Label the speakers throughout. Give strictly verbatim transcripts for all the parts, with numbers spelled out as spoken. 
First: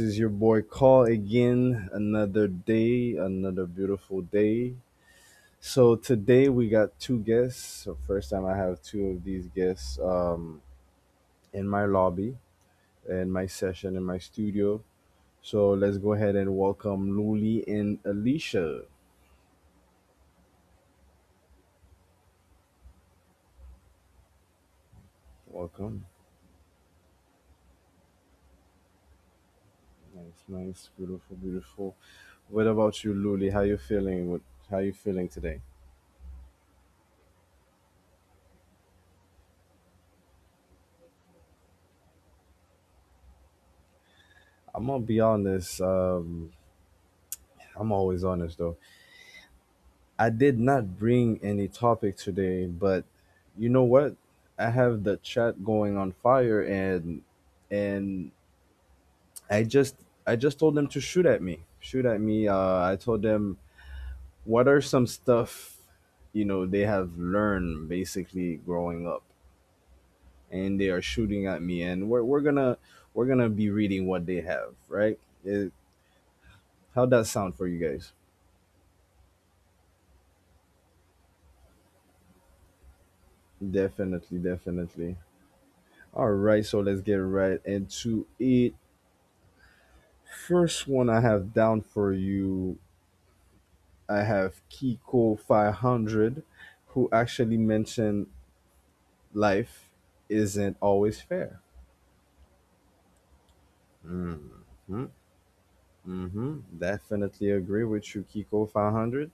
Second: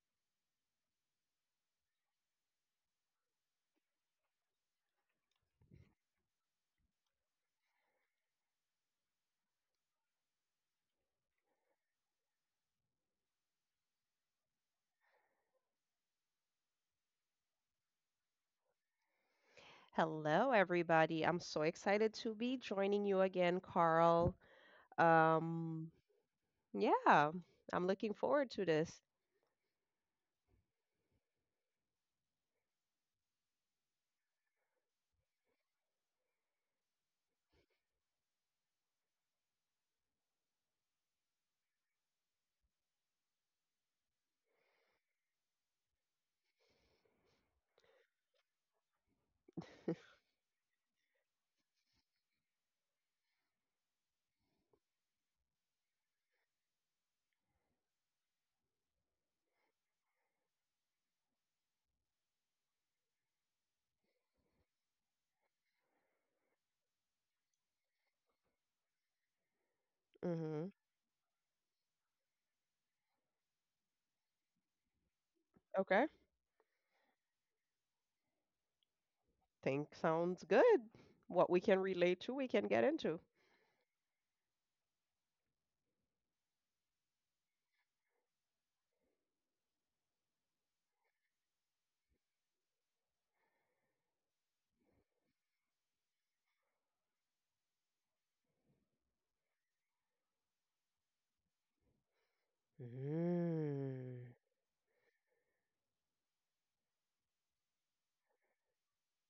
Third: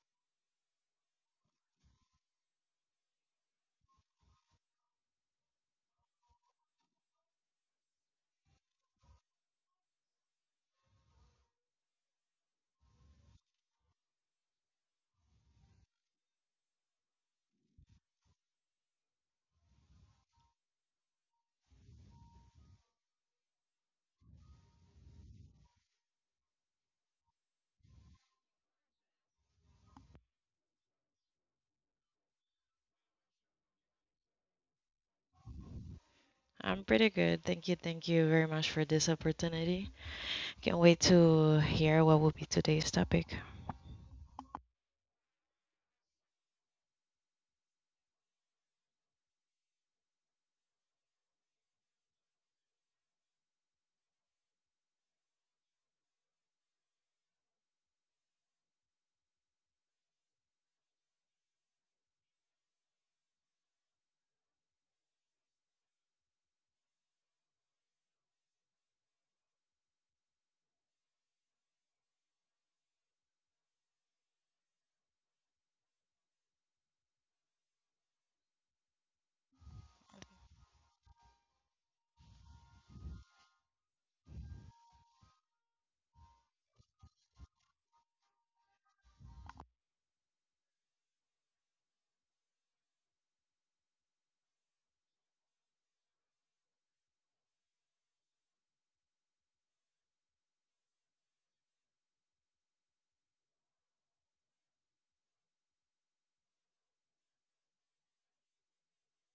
Speaker 1: is your boy Call again. Another day, another beautiful day. So today we got two guests. So first time I have two of these guests um, in my lobby, in my session, in my studio. So let's go ahead and welcome Luli and Alicia.
Speaker 2: Hello, everybody. I'm so excited to be joining you again, Carl. Um,
Speaker 1: Welcome.
Speaker 2: yeah, I'm looking forward to this.
Speaker 1: Nice, nice, beautiful, beautiful. What about you, Luli? How you feeling? What, how you feeling today?
Speaker 3: I'm pretty good. Thank you. Thank you very much for this opportunity. Can't wait to hear what will be today's topic.
Speaker 1: I'm gonna be honest. Um, I'm always honest. I did not bring any topic today, but you know what? I have the chat going on fire, and and I just I just told them to shoot at me. Shoot at me. Uh, I told them, what are some stuff you know they have learned basically growing up,
Speaker 2: Hmm.
Speaker 1: and they are shooting at me, and we're we're going to we're going to be reading what they have, right? It,
Speaker 2: Okay,
Speaker 1: how that sound for you guys?
Speaker 2: think sounds good. What we can relate to, we can get into.
Speaker 1: Definitely, definitely. All right, so let's get right into it. First one I have down for you, I have Kiko five hundred, who actually mentioned life isn't always fair.
Speaker 2: Mm.
Speaker 1: Mm-hmm, mm-hmm. Definitely agree with you, Kiko five hundred.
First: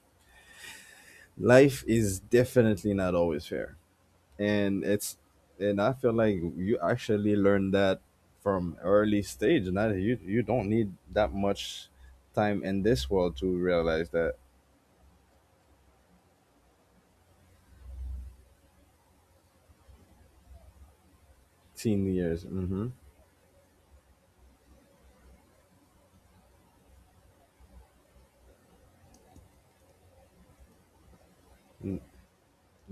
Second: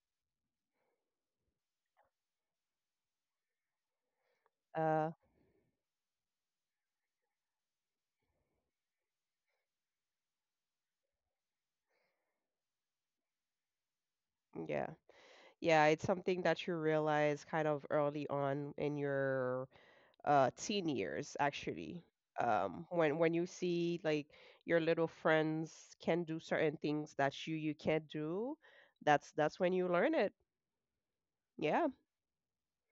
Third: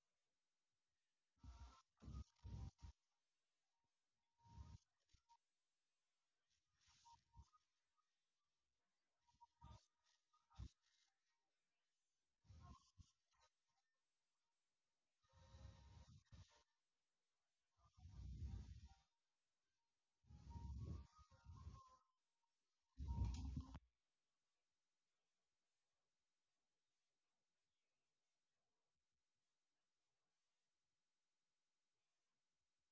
Speaker 1: Life is definitely not always fair, and
Speaker 2: Uh,
Speaker 1: it's and I feel like you actually learned that from early stage. Not you you don't need that much time in this world to realize that.
Speaker 2: yeah, yeah, it's something that you realize kind of early on in your uh teen years actually.
Speaker 1: Teen years.
Speaker 2: Um
Speaker 1: Mm-hmm,
Speaker 2: when when you see like your little friends can do certain things that you you can't do. That's that's when you learn it. Yeah.
Speaker 1: mm-hmm.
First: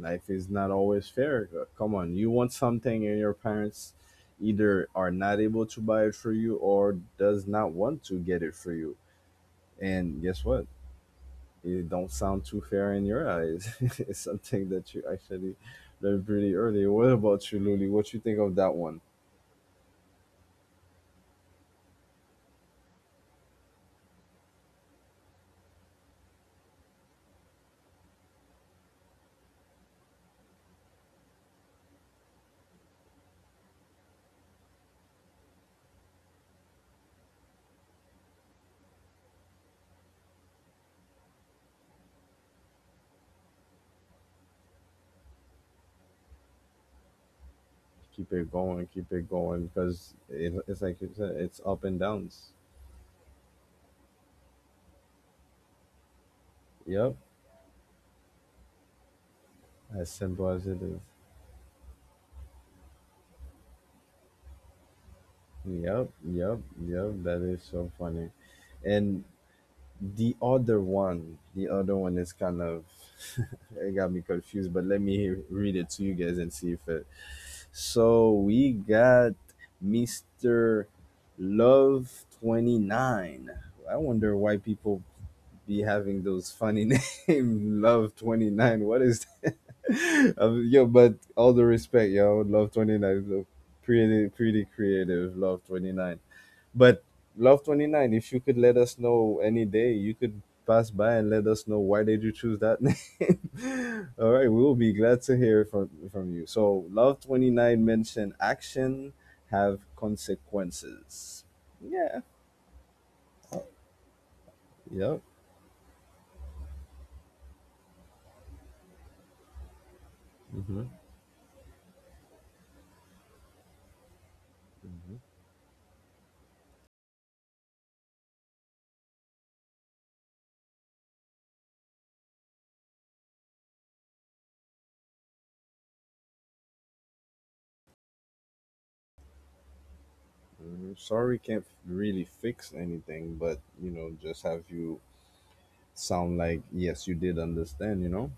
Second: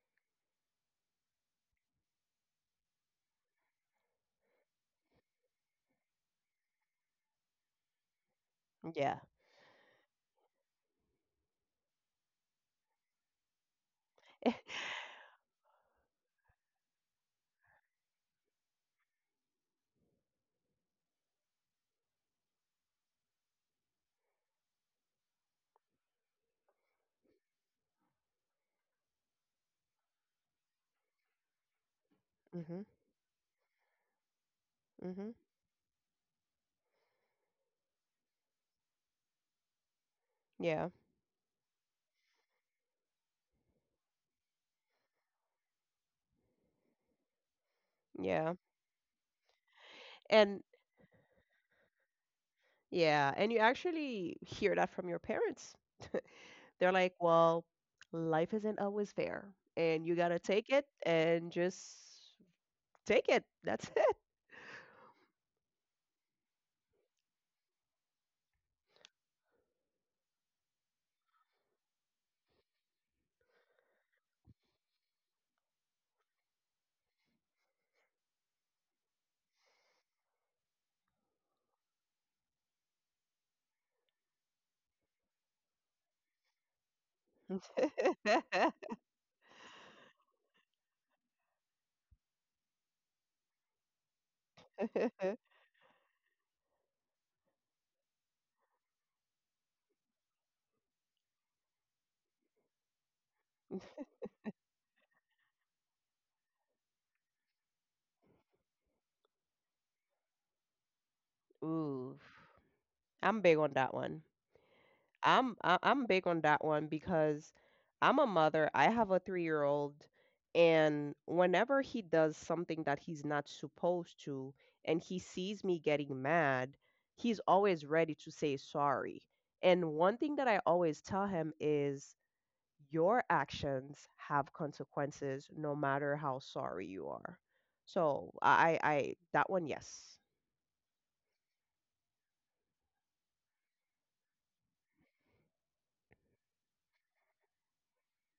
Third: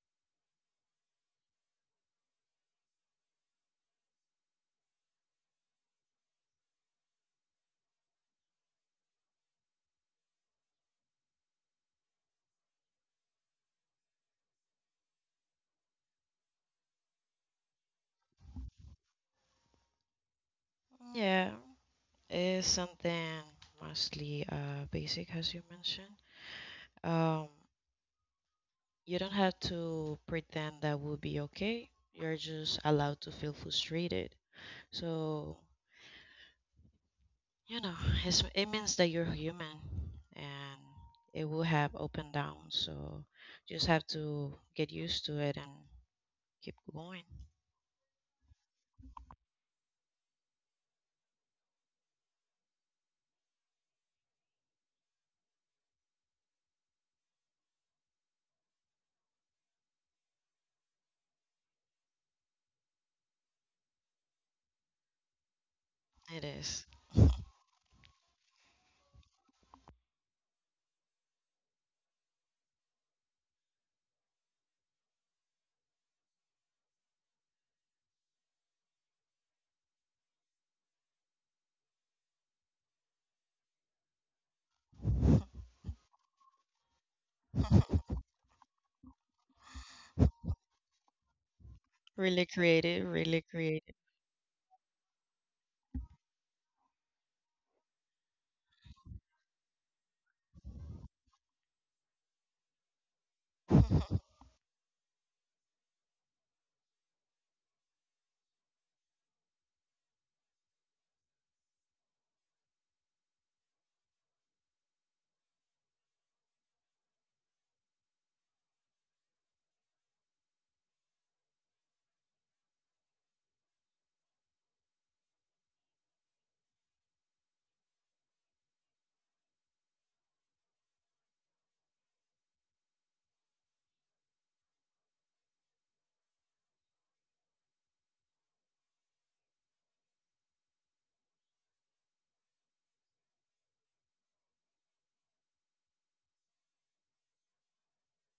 Speaker 1: Life is not always fair. Uh, Come on, you want something and your parents either are not able to buy it for you or does not want to get it for you.
Speaker 2: Yeah,
Speaker 1: And guess what? It don't sound too fair in your eyes. It's something that you actually learned pretty early. What about you, Luli? What you think of that one?
Speaker 3: Yeah, it's something mostly uh, basic, as you mentioned. Um, you don't have to pretend that will be okay. You're just
Speaker 2: mhm,
Speaker 3: allowed to feel frustrated.
Speaker 2: mhm,
Speaker 3: So, you know, it's, it means that you're human and
Speaker 2: yeah,
Speaker 3: it will have up and downs. So, just have to get used to it and keep going.
Speaker 1: Keep it
Speaker 2: yeah,
Speaker 1: going, keep it going, because it,
Speaker 2: and
Speaker 1: it's like you said, it's up and downs.
Speaker 2: yeah, and you actually hear that from your parents. They're like,
Speaker 1: Yep,
Speaker 2: well, life isn't always fair, and
Speaker 1: as
Speaker 2: you got to
Speaker 1: simple as
Speaker 2: take
Speaker 1: it
Speaker 2: it
Speaker 1: is.
Speaker 2: and just take it, that's it.
Speaker 1: Yep,
Speaker 3: It
Speaker 1: yep,
Speaker 3: is.
Speaker 1: yep. That is so funny. And The other one, the other one is kind of it got me confused, but let me read it to you guys and see if it. So we got Mister Love Twenty Nine. I wonder why people be having those funny name Love Twenty Nine. What is that? Um, yo? But all the respect, yo.
Speaker 3: Really
Speaker 1: Love Twenty
Speaker 3: creative,
Speaker 1: Nine is
Speaker 3: really
Speaker 1: a
Speaker 3: creative.
Speaker 1: pretty pretty creative. Love Twenty Nine. But Love twenty nine, if you could let us know any day, you could pass by and let us know why did you choose that name. All right, we will be glad to hear from from you. So Love twenty nine mentioned action have consequences.
Speaker 2: Ooh,
Speaker 1: Yeah.
Speaker 2: i'm big on that one
Speaker 1: Yep.
Speaker 2: I'm I- I'm big on that one because I'm a mother. I have a three-year-old-year-old, and whenever he does something that he's not supposed to and he sees me getting mad, he's always ready to say sorry. And one thing that I always tell him is your actions have consequences no matter how sorry you are. So I I that one, yes.
Speaker 1: Mm, Sorry can't really fix anything, but you know, just have you sound like yes, you did understand, you know?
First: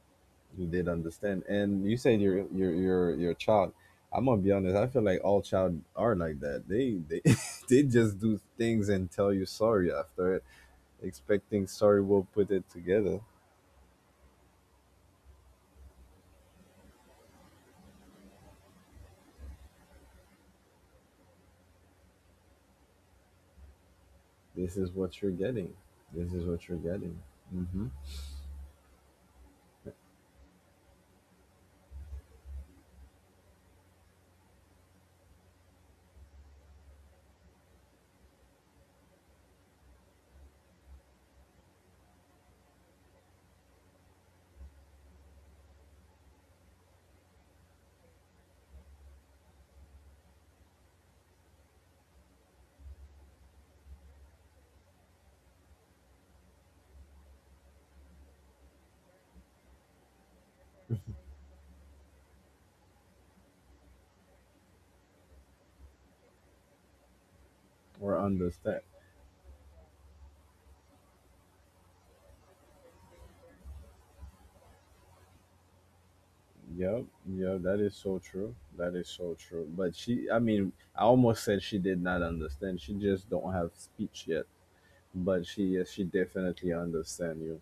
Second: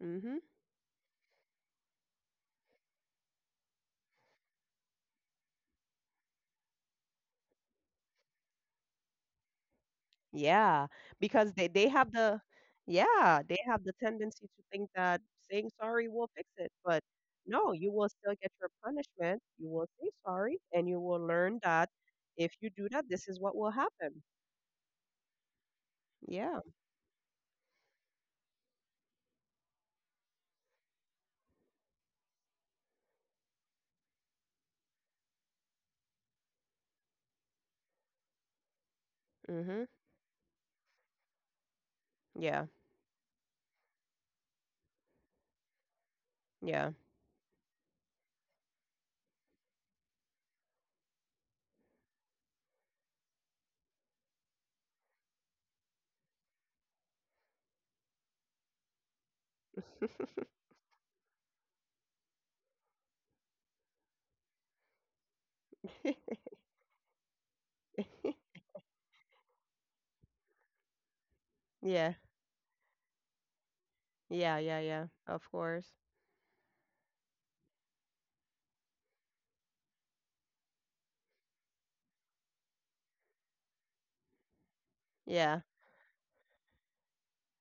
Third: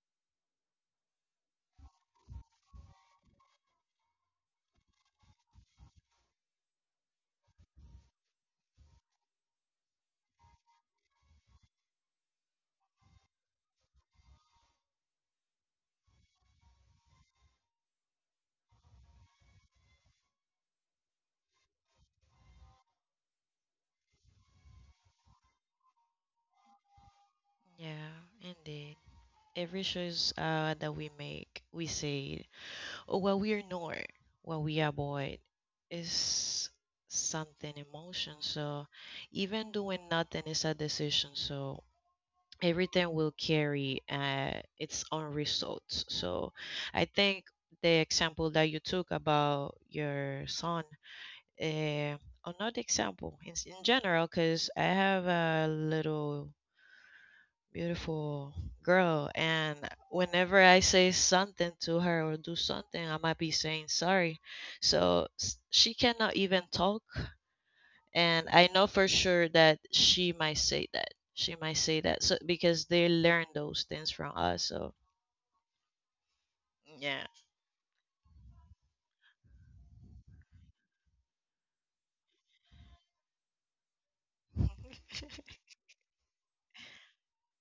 Speaker 2: Mhm.
Speaker 1: Who did understand. And you said your your your your child. I'm gonna be honest. I feel like all child are like that. They they they just do things and tell you sorry after it,
Speaker 2: Yeah, because they
Speaker 1: expecting
Speaker 2: they
Speaker 1: sorry
Speaker 2: have
Speaker 1: will
Speaker 2: the,
Speaker 1: put it together.
Speaker 2: yeah, they have the tendency to think that saying sorry will fix it, but no, you will still get your punishment. You will say sorry and you will learn that if you do that, this is what will happen.
Speaker 1: This is what you're getting. This is
Speaker 2: Yeah.
Speaker 1: what you're getting. Mm-hmm.
Speaker 3: Yeah, indeed. Every choice uh, that we make, we say, or what we ignore, what we avoid, is something emotion. So even
Speaker 2: Mhm.
Speaker 3: doing nothing is a decision. So
Speaker 2: Yeah.
Speaker 3: everything will carry uh, its own results. So
Speaker 2: Yeah.
Speaker 3: I think the example that you took about your son, uh, another example in, in general, because I have a little Beautiful girl. And whenever I say something to her or do something, I might be saying sorry. So s- she cannot even talk.
Speaker 1: Or
Speaker 3: And I
Speaker 1: understand.
Speaker 3: know for sure that she might say that. She might say
Speaker 2: Yeah.
Speaker 3: that. So because they learn those things from
Speaker 2: Yeah,
Speaker 3: us.
Speaker 2: yeah,
Speaker 3: So
Speaker 2: yeah. Of course.
Speaker 1: Yep,
Speaker 3: yeah.
Speaker 1: yep. That is so true. That is so true. But she, I mean, I almost said she did not understand. She just don't have speech yet. But
Speaker 2: Yeah.
Speaker 1: she, yes, she definitely understand you.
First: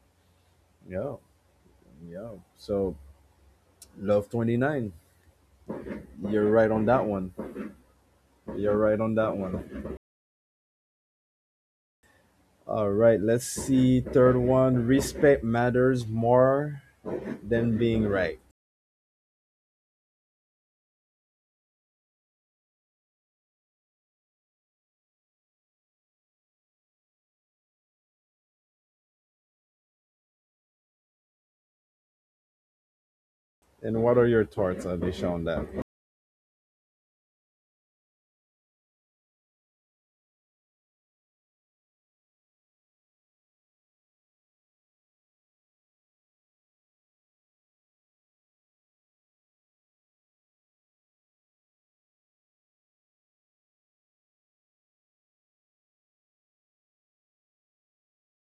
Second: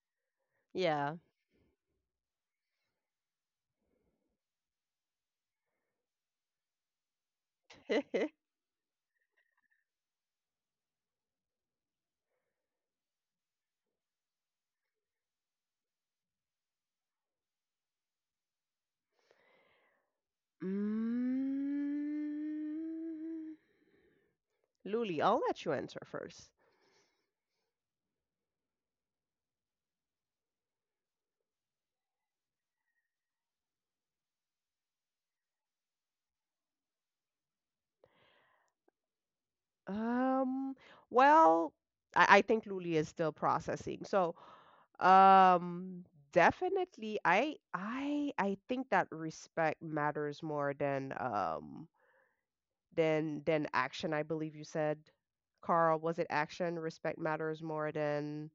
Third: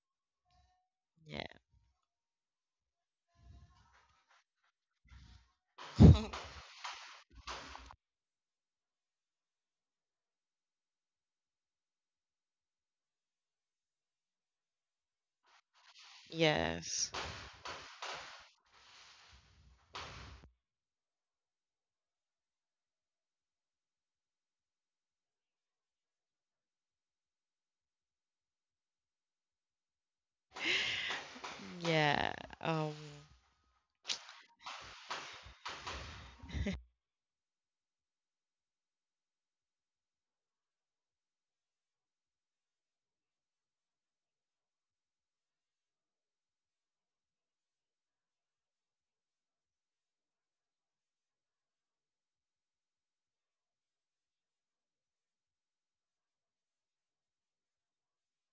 Speaker 1: Yeah,
Speaker 2: Yeah.
Speaker 3: yeah.
Speaker 1: yeah. So Love twenty nine. You're right on that one. You're right on that one. All right, let's see. Third one, respect matters more
Speaker 3: yes.
Speaker 1: than being right.
Speaker 2: Mm. Luli, I'll let you answer first.
Speaker 3: Yeah. Um
Speaker 1: And what are your thoughts, Alicia, on that?
Speaker 2: Um, well, I, I think Luli is still processing. So, um, definitely, I, I, I think that respect matters more than, um, than, than action. I believe you said, Carl, was it action? Respect matters more than,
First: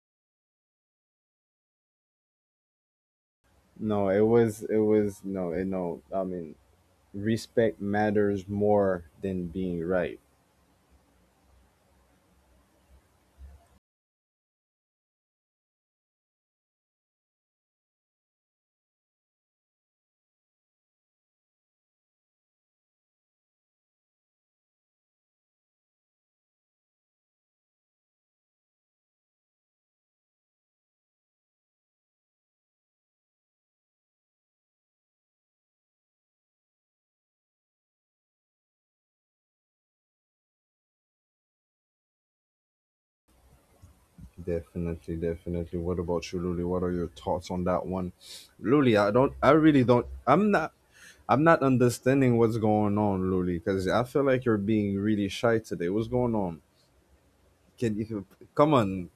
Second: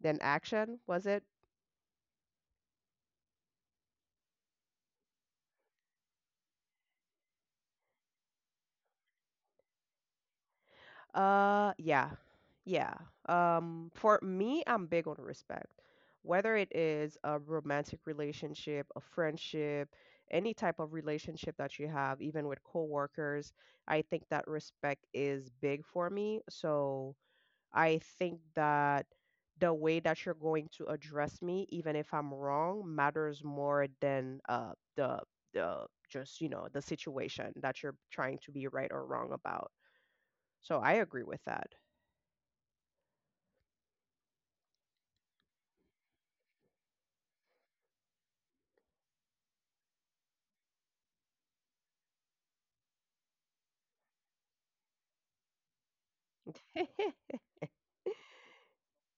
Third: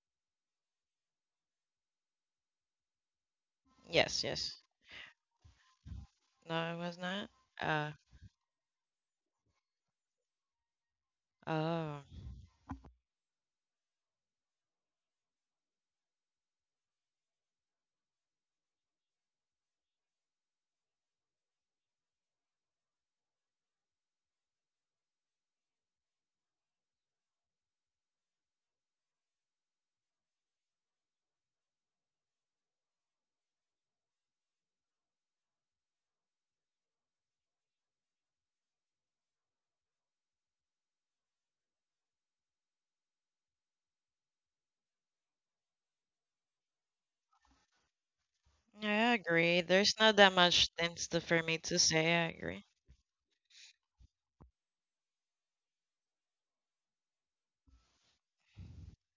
Speaker 2: than action, was it?
Speaker 1: No,
Speaker 3: yes,
Speaker 1: it
Speaker 3: yes.
Speaker 1: was, it was, no, it, no. I mean,
Speaker 3: No, it was not.
Speaker 1: respect
Speaker 3: Uh
Speaker 1: matters more than being right.
Speaker 2: Uh,
Speaker 3: oh.
Speaker 2: yeah, yeah. Um, for me, I'm big on respect. Whether it is a romantic relationship, a friendship, any type of relationship that you have, even with coworkers, I think that respect is big for me. So I think that the way that you're going to address me, even if I'm wrong, matters more than uh the the just, you know, the situation that you're trying to be right or wrong about. So I agree with that.
Speaker 1: Definitely, definitely. What about you, Luli? What are your thoughts on that one? Luli, I
Speaker 3: I
Speaker 1: don't, I
Speaker 3: agree.
Speaker 1: really
Speaker 3: There's
Speaker 1: don't,
Speaker 3: not that
Speaker 1: I'm
Speaker 3: much
Speaker 1: not,
Speaker 3: things to, for
Speaker 1: I'm
Speaker 3: me
Speaker 1: not
Speaker 3: to say. I
Speaker 1: understanding what's
Speaker 3: agree.
Speaker 1: going on, Luli, because I feel like you're being really shy today. What's going on? Can you come on,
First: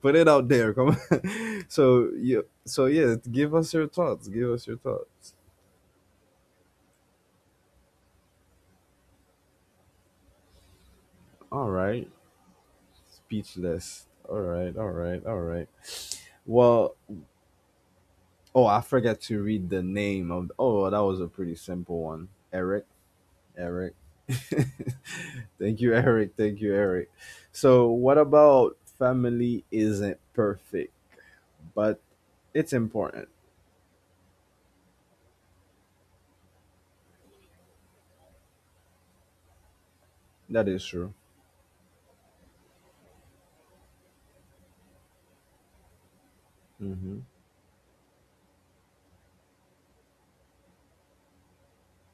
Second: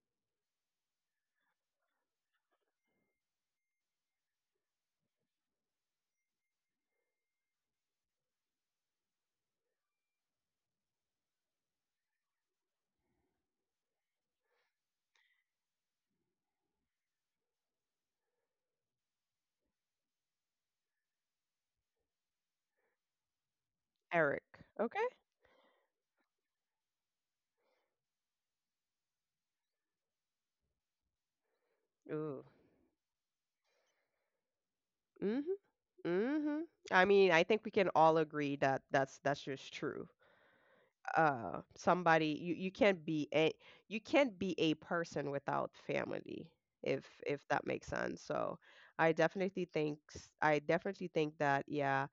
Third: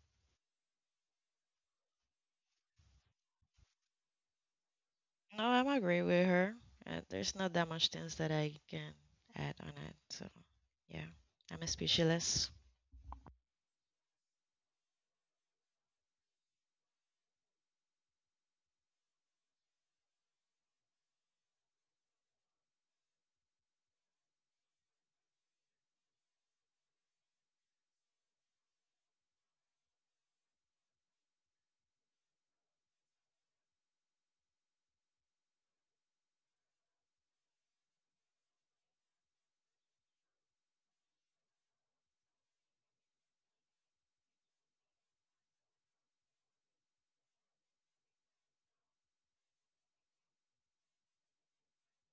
Speaker 1: put it out there? Come on. So you, so yeah, give us your thoughts. Give us your thoughts.
Speaker 3: No, I'm agree with her. Uh, there's not that much things that I can add on it. So yeah, I'm a
Speaker 1: All right,
Speaker 3: speechless.
Speaker 1: speechless. All right, all right, all right. Well, oh, I forgot to read the name of. Oh, that was a pretty simple one. Eric, Eric.
Speaker 2: Eric. Okay.
Speaker 1: Thank you, Eric. Thank you, Eric. So, what about family isn't perfect, but
Speaker 2: Ooh.
Speaker 1: it's important?
Speaker 2: Mhm. Mhm. I mean, I think we can all agree that that's that's just true.
Speaker 1: That is true.
Speaker 2: Uh, somebody you you can't be a you can't be a person without family, if
Speaker 1: Hmm,
Speaker 2: if that makes sense. So, I definitely think s- I definitely think that yeah,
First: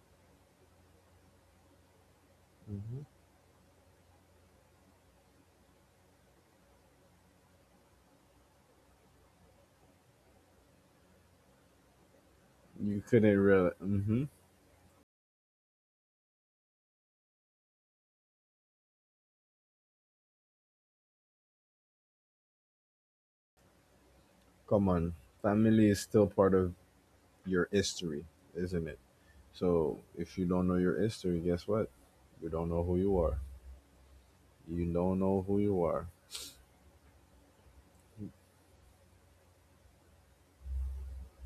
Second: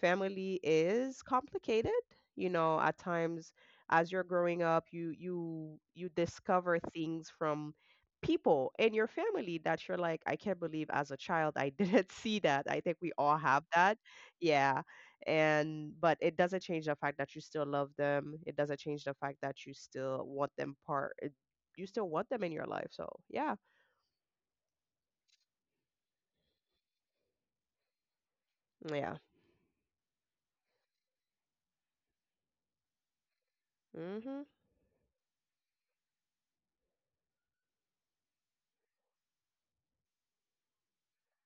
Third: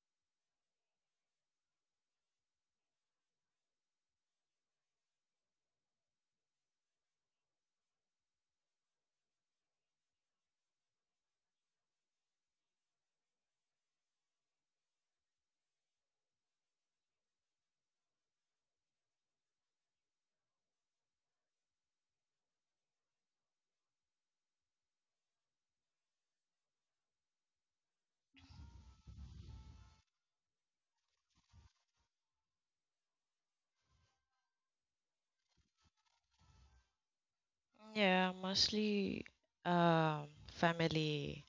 Speaker 2: family is complicated, you know at
Speaker 1: hmm.
Speaker 2: times. As you're growing up, you you you discover things from people in your family that you're like, I can't believe as a child I didn't see that. I think
Speaker 1: You
Speaker 2: we all
Speaker 1: couldn't
Speaker 2: have
Speaker 1: really.
Speaker 2: that.
Speaker 1: Hmm.
Speaker 2: Yeah. And but it doesn't change the fact that you still love them. It doesn't change the fact that you still want them, part it- you still want them in your life, so yeah.
Speaker 1: Come on, family is still part of your history, isn't it?
Speaker 2: Yeah,
Speaker 1: So if you don't know your history, guess what? You don't know who you are.
Speaker 2: mhm,
Speaker 1: You don't know who you are.
Speaker 3: Yeah, mostly um, family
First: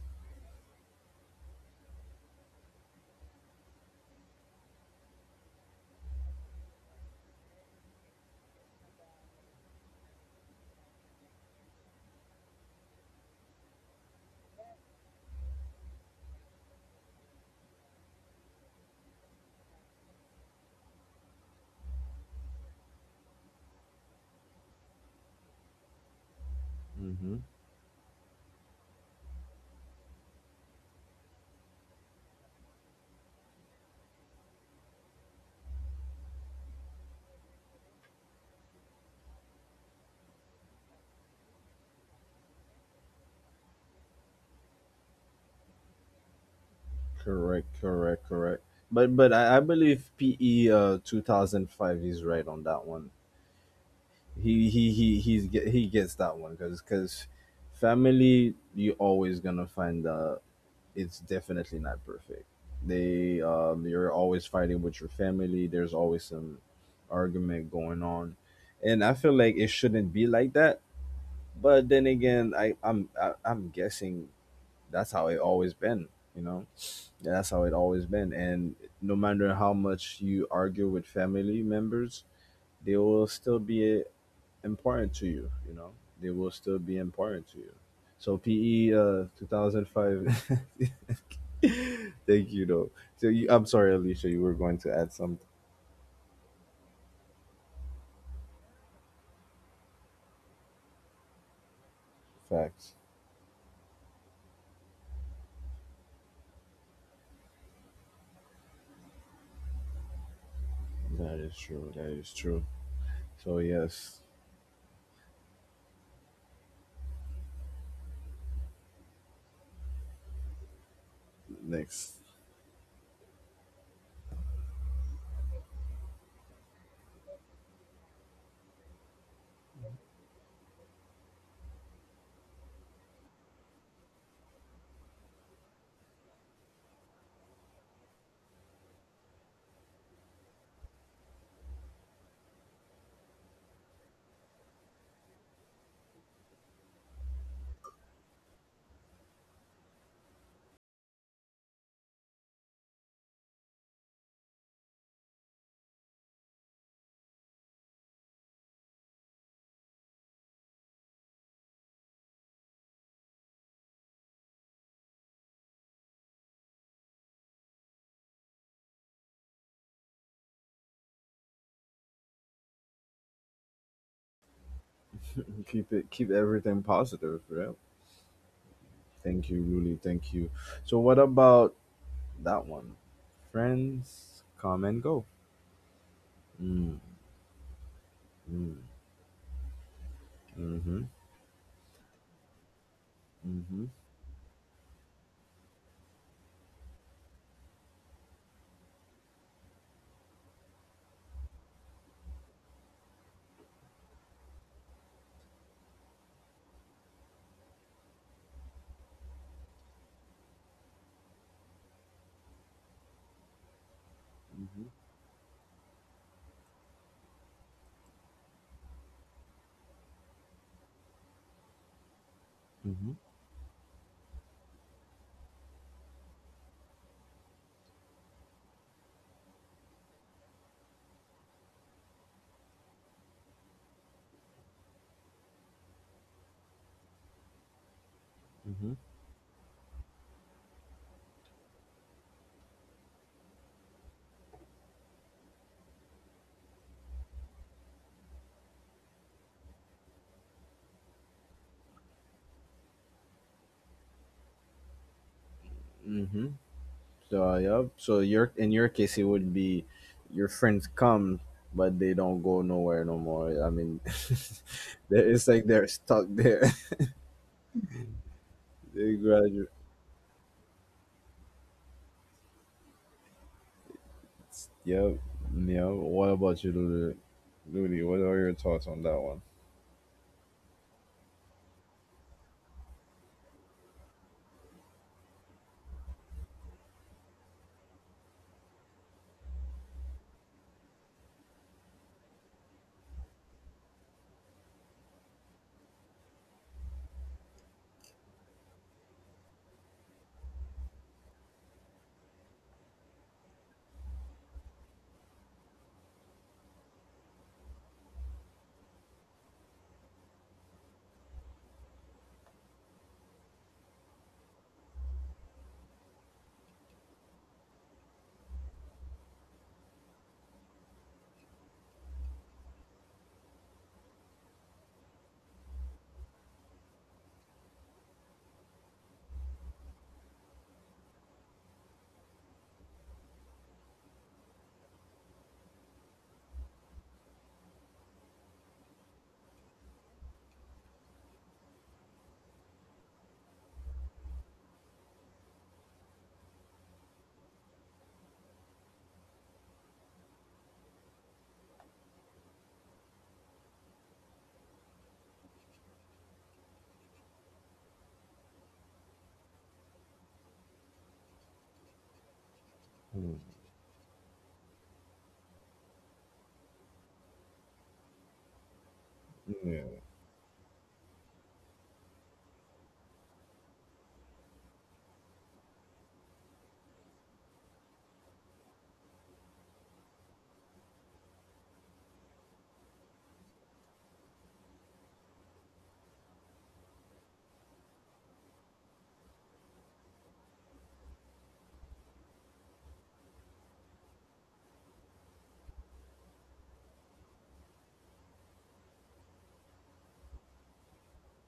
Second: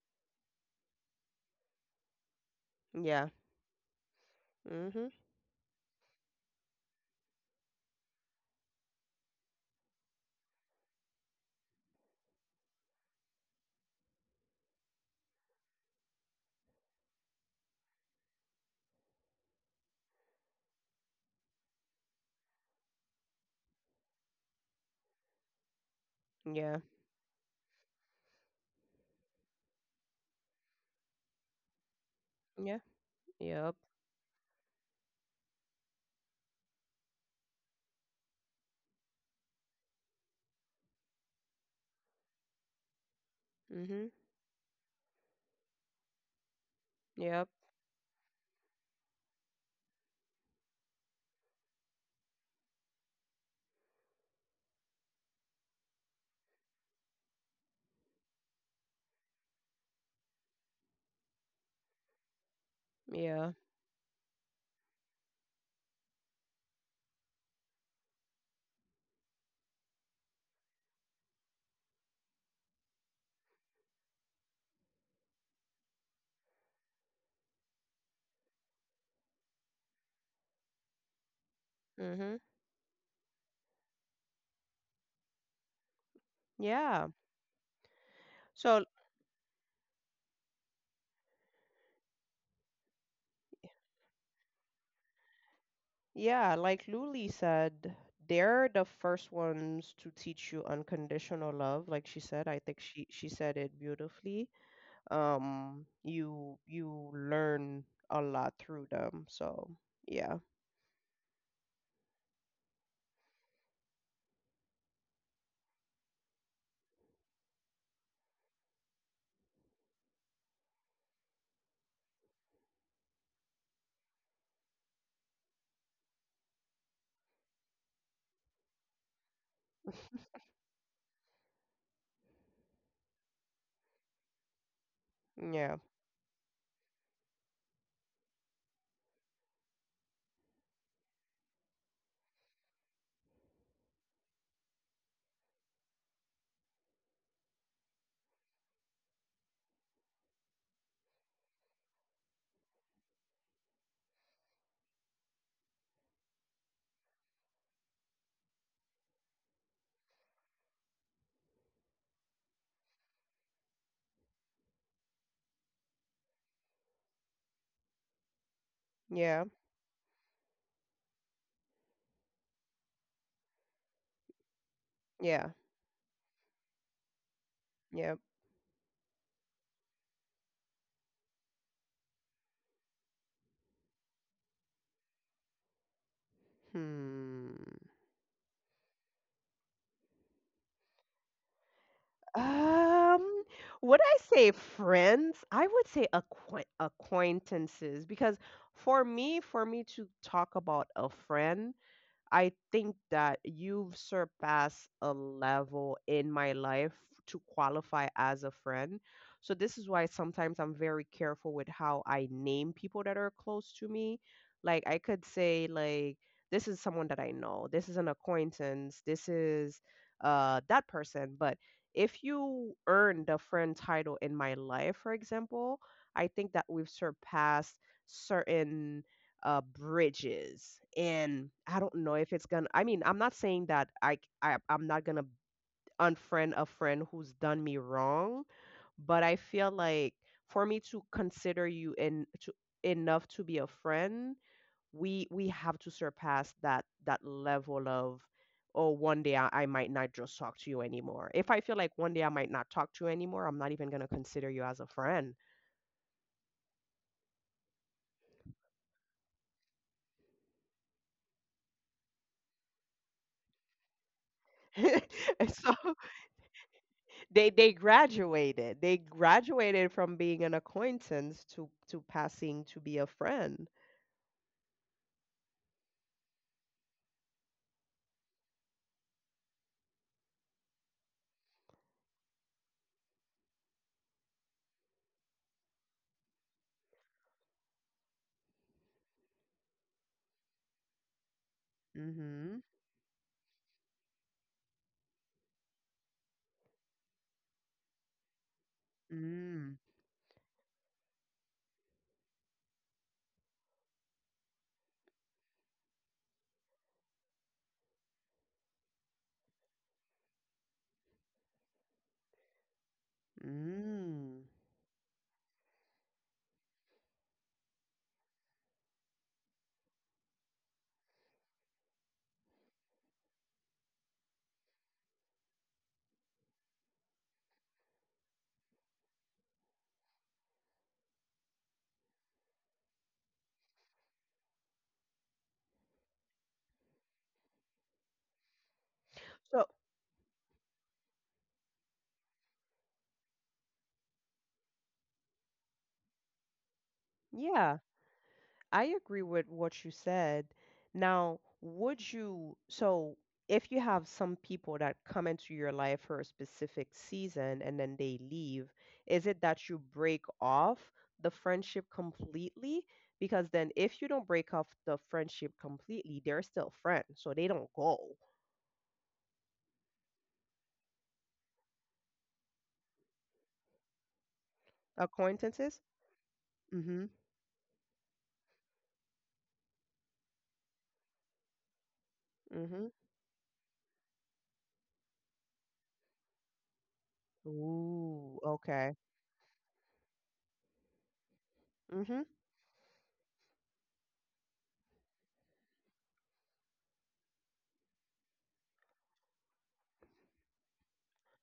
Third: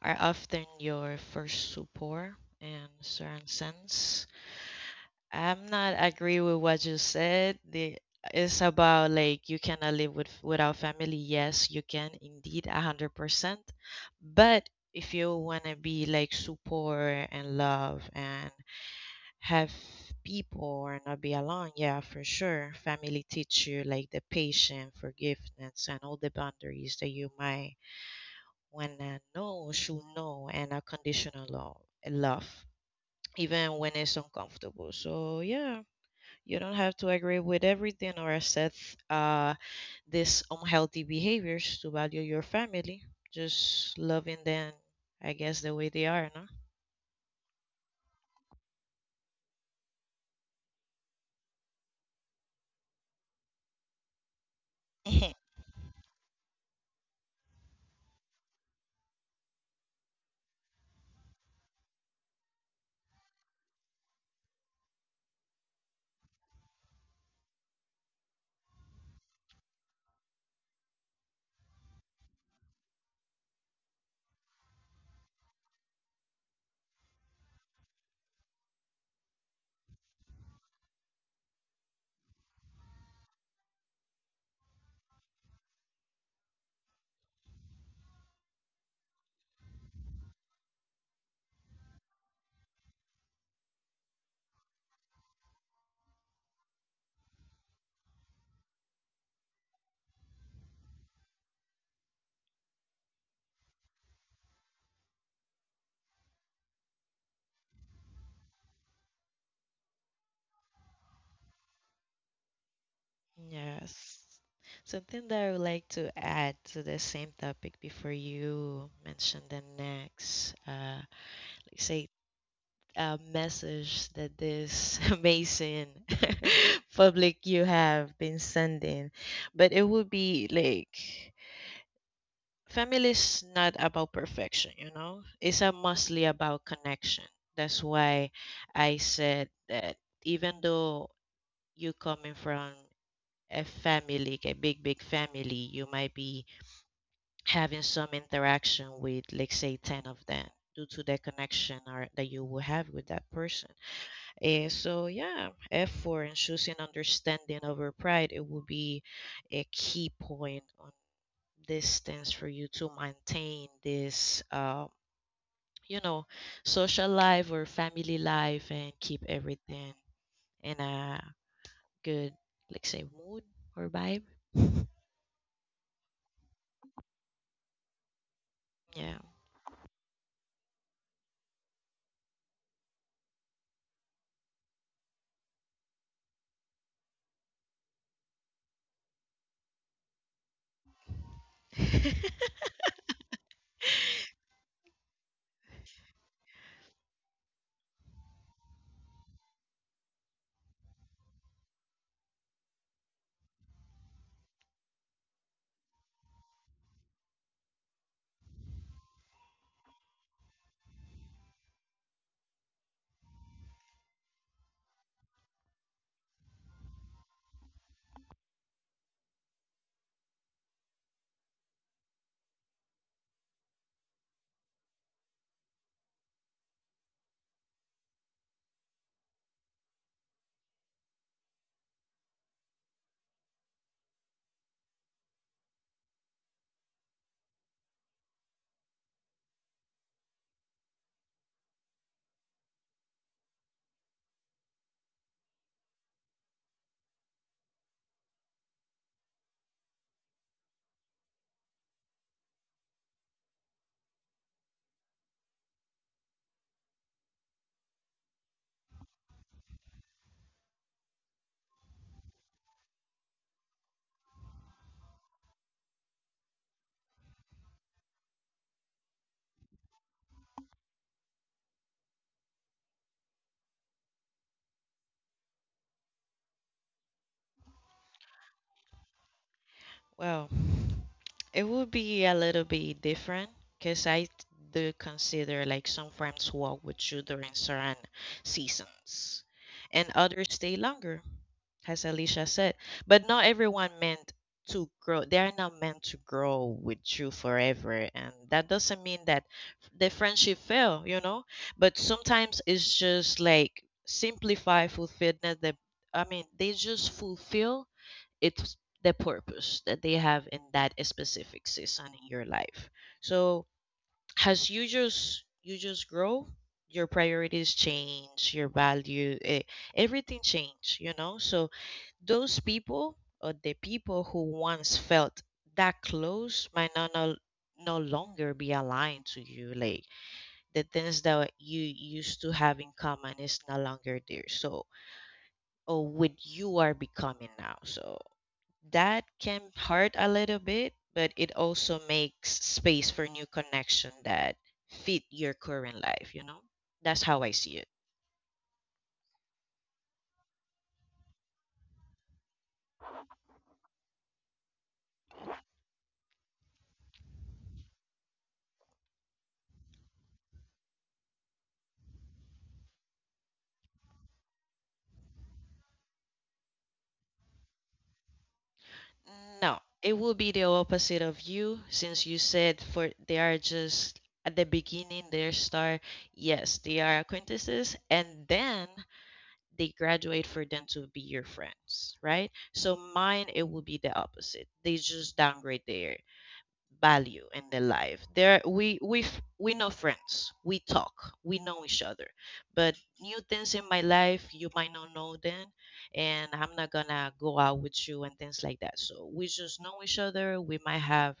Speaker 3: are often your first support in
Speaker 2: yeah,
Speaker 3: certain sense.
Speaker 2: mhm,
Speaker 3: I'm not agree with what you said. The It's about like you cannot live with without family. Yes, you can indeed, a hundred percent. But if you wanna be like support and love and have people or not be alone, yeah, for sure. Family teach you like the patience, forgiveness, and all the
Speaker 2: yeah,
Speaker 3: boundaries that you
Speaker 1: Hmm.
Speaker 3: might wanna know, should know, and unconditional love, love,
Speaker 2: yeah,
Speaker 3: even
Speaker 2: yep,
Speaker 3: when it's uncomfortable. So yeah. You don't have to agree with everything or accept uh, these unhealthy behaviors to value your family. Just
Speaker 2: mhm,
Speaker 3: loving them, I guess, the way they are, no?
Speaker 2: yep.
Speaker 1: Correct, correct, correct. But but I, I believe P E uh two thousand five is right on that one. He he he he's get, he gets that one, because because family you always gonna find uh. It's definitely not perfect. They
Speaker 2: Yeah.
Speaker 1: um, you're always fighting with your family. There's always some argument going on, and I feel like it shouldn't be like that. But then again, I I'm I, I'm guessing that's how it always been. You know, that's how it always been. And no matter how much you argue with family members,
Speaker 2: Mhm.
Speaker 1: there will still be important to you, you know, they will still be
Speaker 2: Yeah.
Speaker 1: important to you. So
Speaker 2: So
Speaker 1: PE uh two thousand five, thank you though. So you, I'm sorry, Alicia, you were going to add some.
Speaker 2: yeah, like Luli said, they're the first ones to teach you unconditional love. Like she said, I think
Speaker 1: Facts.
Speaker 2: she she said it beautifully. Um, you you learn a lot through them. So yeah,
Speaker 1: That is true. That is true. So yes.
Speaker 3: yes. Something that I would like to add to the same topic before you mention the next, uh, let's
Speaker 1: Next.
Speaker 3: say, uh, message that this amazing public you have been sending, but it would be like family is not about perfection, you know. It's a
Speaker 2: yeah,
Speaker 3: mostly about connection. That's why I said that even though you coming from a family, like a big big family, you might be having some interaction with, like say, ten of them due to the connection or that you will have with that person. Eh, so yeah, effort and choosing understanding over pride, it will be a key point on this stance for you to maintain this, um, you know, social life or family life and keep
Speaker 2: yeah,
Speaker 3: everything in a good, like say, mood or vibe.
Speaker 2: yeah,
Speaker 1: Keep it, keep everything positive, right?
Speaker 2: yeah.
Speaker 1: Thank you. Really, thank you. So what about that one? Friends come and go. Mm.
Speaker 2: Hmm.
Speaker 1: Mm-hmm.
Speaker 3: Yeah.
Speaker 2: Um,
Speaker 1: Mm-hmm. Mm-hmm.
Speaker 2: would I say friends? I would say acquaint acquaintances because for me, for me to talk about a friend, I think that you've surpassed a level in my life to qualify as a friend. So this is why sometimes I'm very careful with how I name people that are close to me. Like
Speaker 1: Mm-hmm.
Speaker 2: I could say, like, this is someone that I know. This is an acquaintance. This is uh that person, but if you
Speaker 1: Mm-hmm.
Speaker 2: earn the friend title in my life, for example, I think that we've surpassed certain uh, bridges. And I don't know if it's gonna. I mean, I'm not saying that I, c- I I'm not gonna unfriend a friend who's done me wrong, but I feel like for me to consider you in to, enough to be a friend, we we have to surpass that that level of, oh, one day, I, I might not just talk to you anymore. If I feel like one day I might not talk to you anymore, I'm not even gonna consider you as a friend.
Speaker 1: Mm-hmm. So yeah. So your, in your case, it would be your friends come, but they don't go nowhere no more. I mean, they- it's
Speaker 2: And
Speaker 1: like
Speaker 2: so
Speaker 1: they're stuck there.
Speaker 2: They they graduated. They
Speaker 1: They graduates.
Speaker 2: graduated from being an acquaintance to to passing to be a friend.
Speaker 1: Yep. Yeah. What about you, Lulu? Looney, what are your thoughts on that one?
Speaker 3: Well, it would be a little bit different because I t- do consider like some farms walk with you during certain seasons and others stay longer, as Alicia
Speaker 2: Mhm.
Speaker 3: said. But not everyone meant to grow, they are not meant to grow with you forever. And that doesn't mean that
Speaker 2: Mm-hmm.
Speaker 3: the friendship fail, you know? But sometimes it's just like simplify fulfillment that I mean, they just fulfill it's the purpose that they have in that specific season in your life. So
Speaker 2: Mm. Mm.
Speaker 3: as you just you just grow, your priorities change, your value, eh, everything change, you know. So those people or the people who once felt that close might not no, no longer be aligned to you. Like the things that you used to have in common is no longer there. So or what you are becoming now. So that can
Speaker 2: So,
Speaker 3: hurt a little bit, but it also makes space for new connection that fit your current life, you know? That's how I see
Speaker 2: yeah.
Speaker 3: it.
Speaker 2: I agree with what you said. Now, would you, so if you have some people that come into your life for a specific season and then they leave, is it that you break off the friendship completely?
Speaker 1: Hmm.
Speaker 2: Because then if you don't break off the friendship completely, they're still friends, so they don't go.
Speaker 3: No,
Speaker 1: Yeah.
Speaker 3: it will be the opposite of you since you said for they are just at the beginning their
Speaker 2: Acquaintances?
Speaker 3: star. Yes, they
Speaker 2: Mm-hmm.
Speaker 3: are acquaintances and then they graduate for them to be your friends, right?
Speaker 2: Mm-hmm.
Speaker 3: So mine it will be the opposite. They just downgrade their value in their life.
Speaker 2: Ooh,
Speaker 3: There
Speaker 2: okay.
Speaker 3: we we f- we know friends, we talk, we know each
Speaker 2: Mm-hmm.
Speaker 3: other. But new things in my life you might not know then, and I'm not gonna go out with you and things like that. So we just know each other. We might have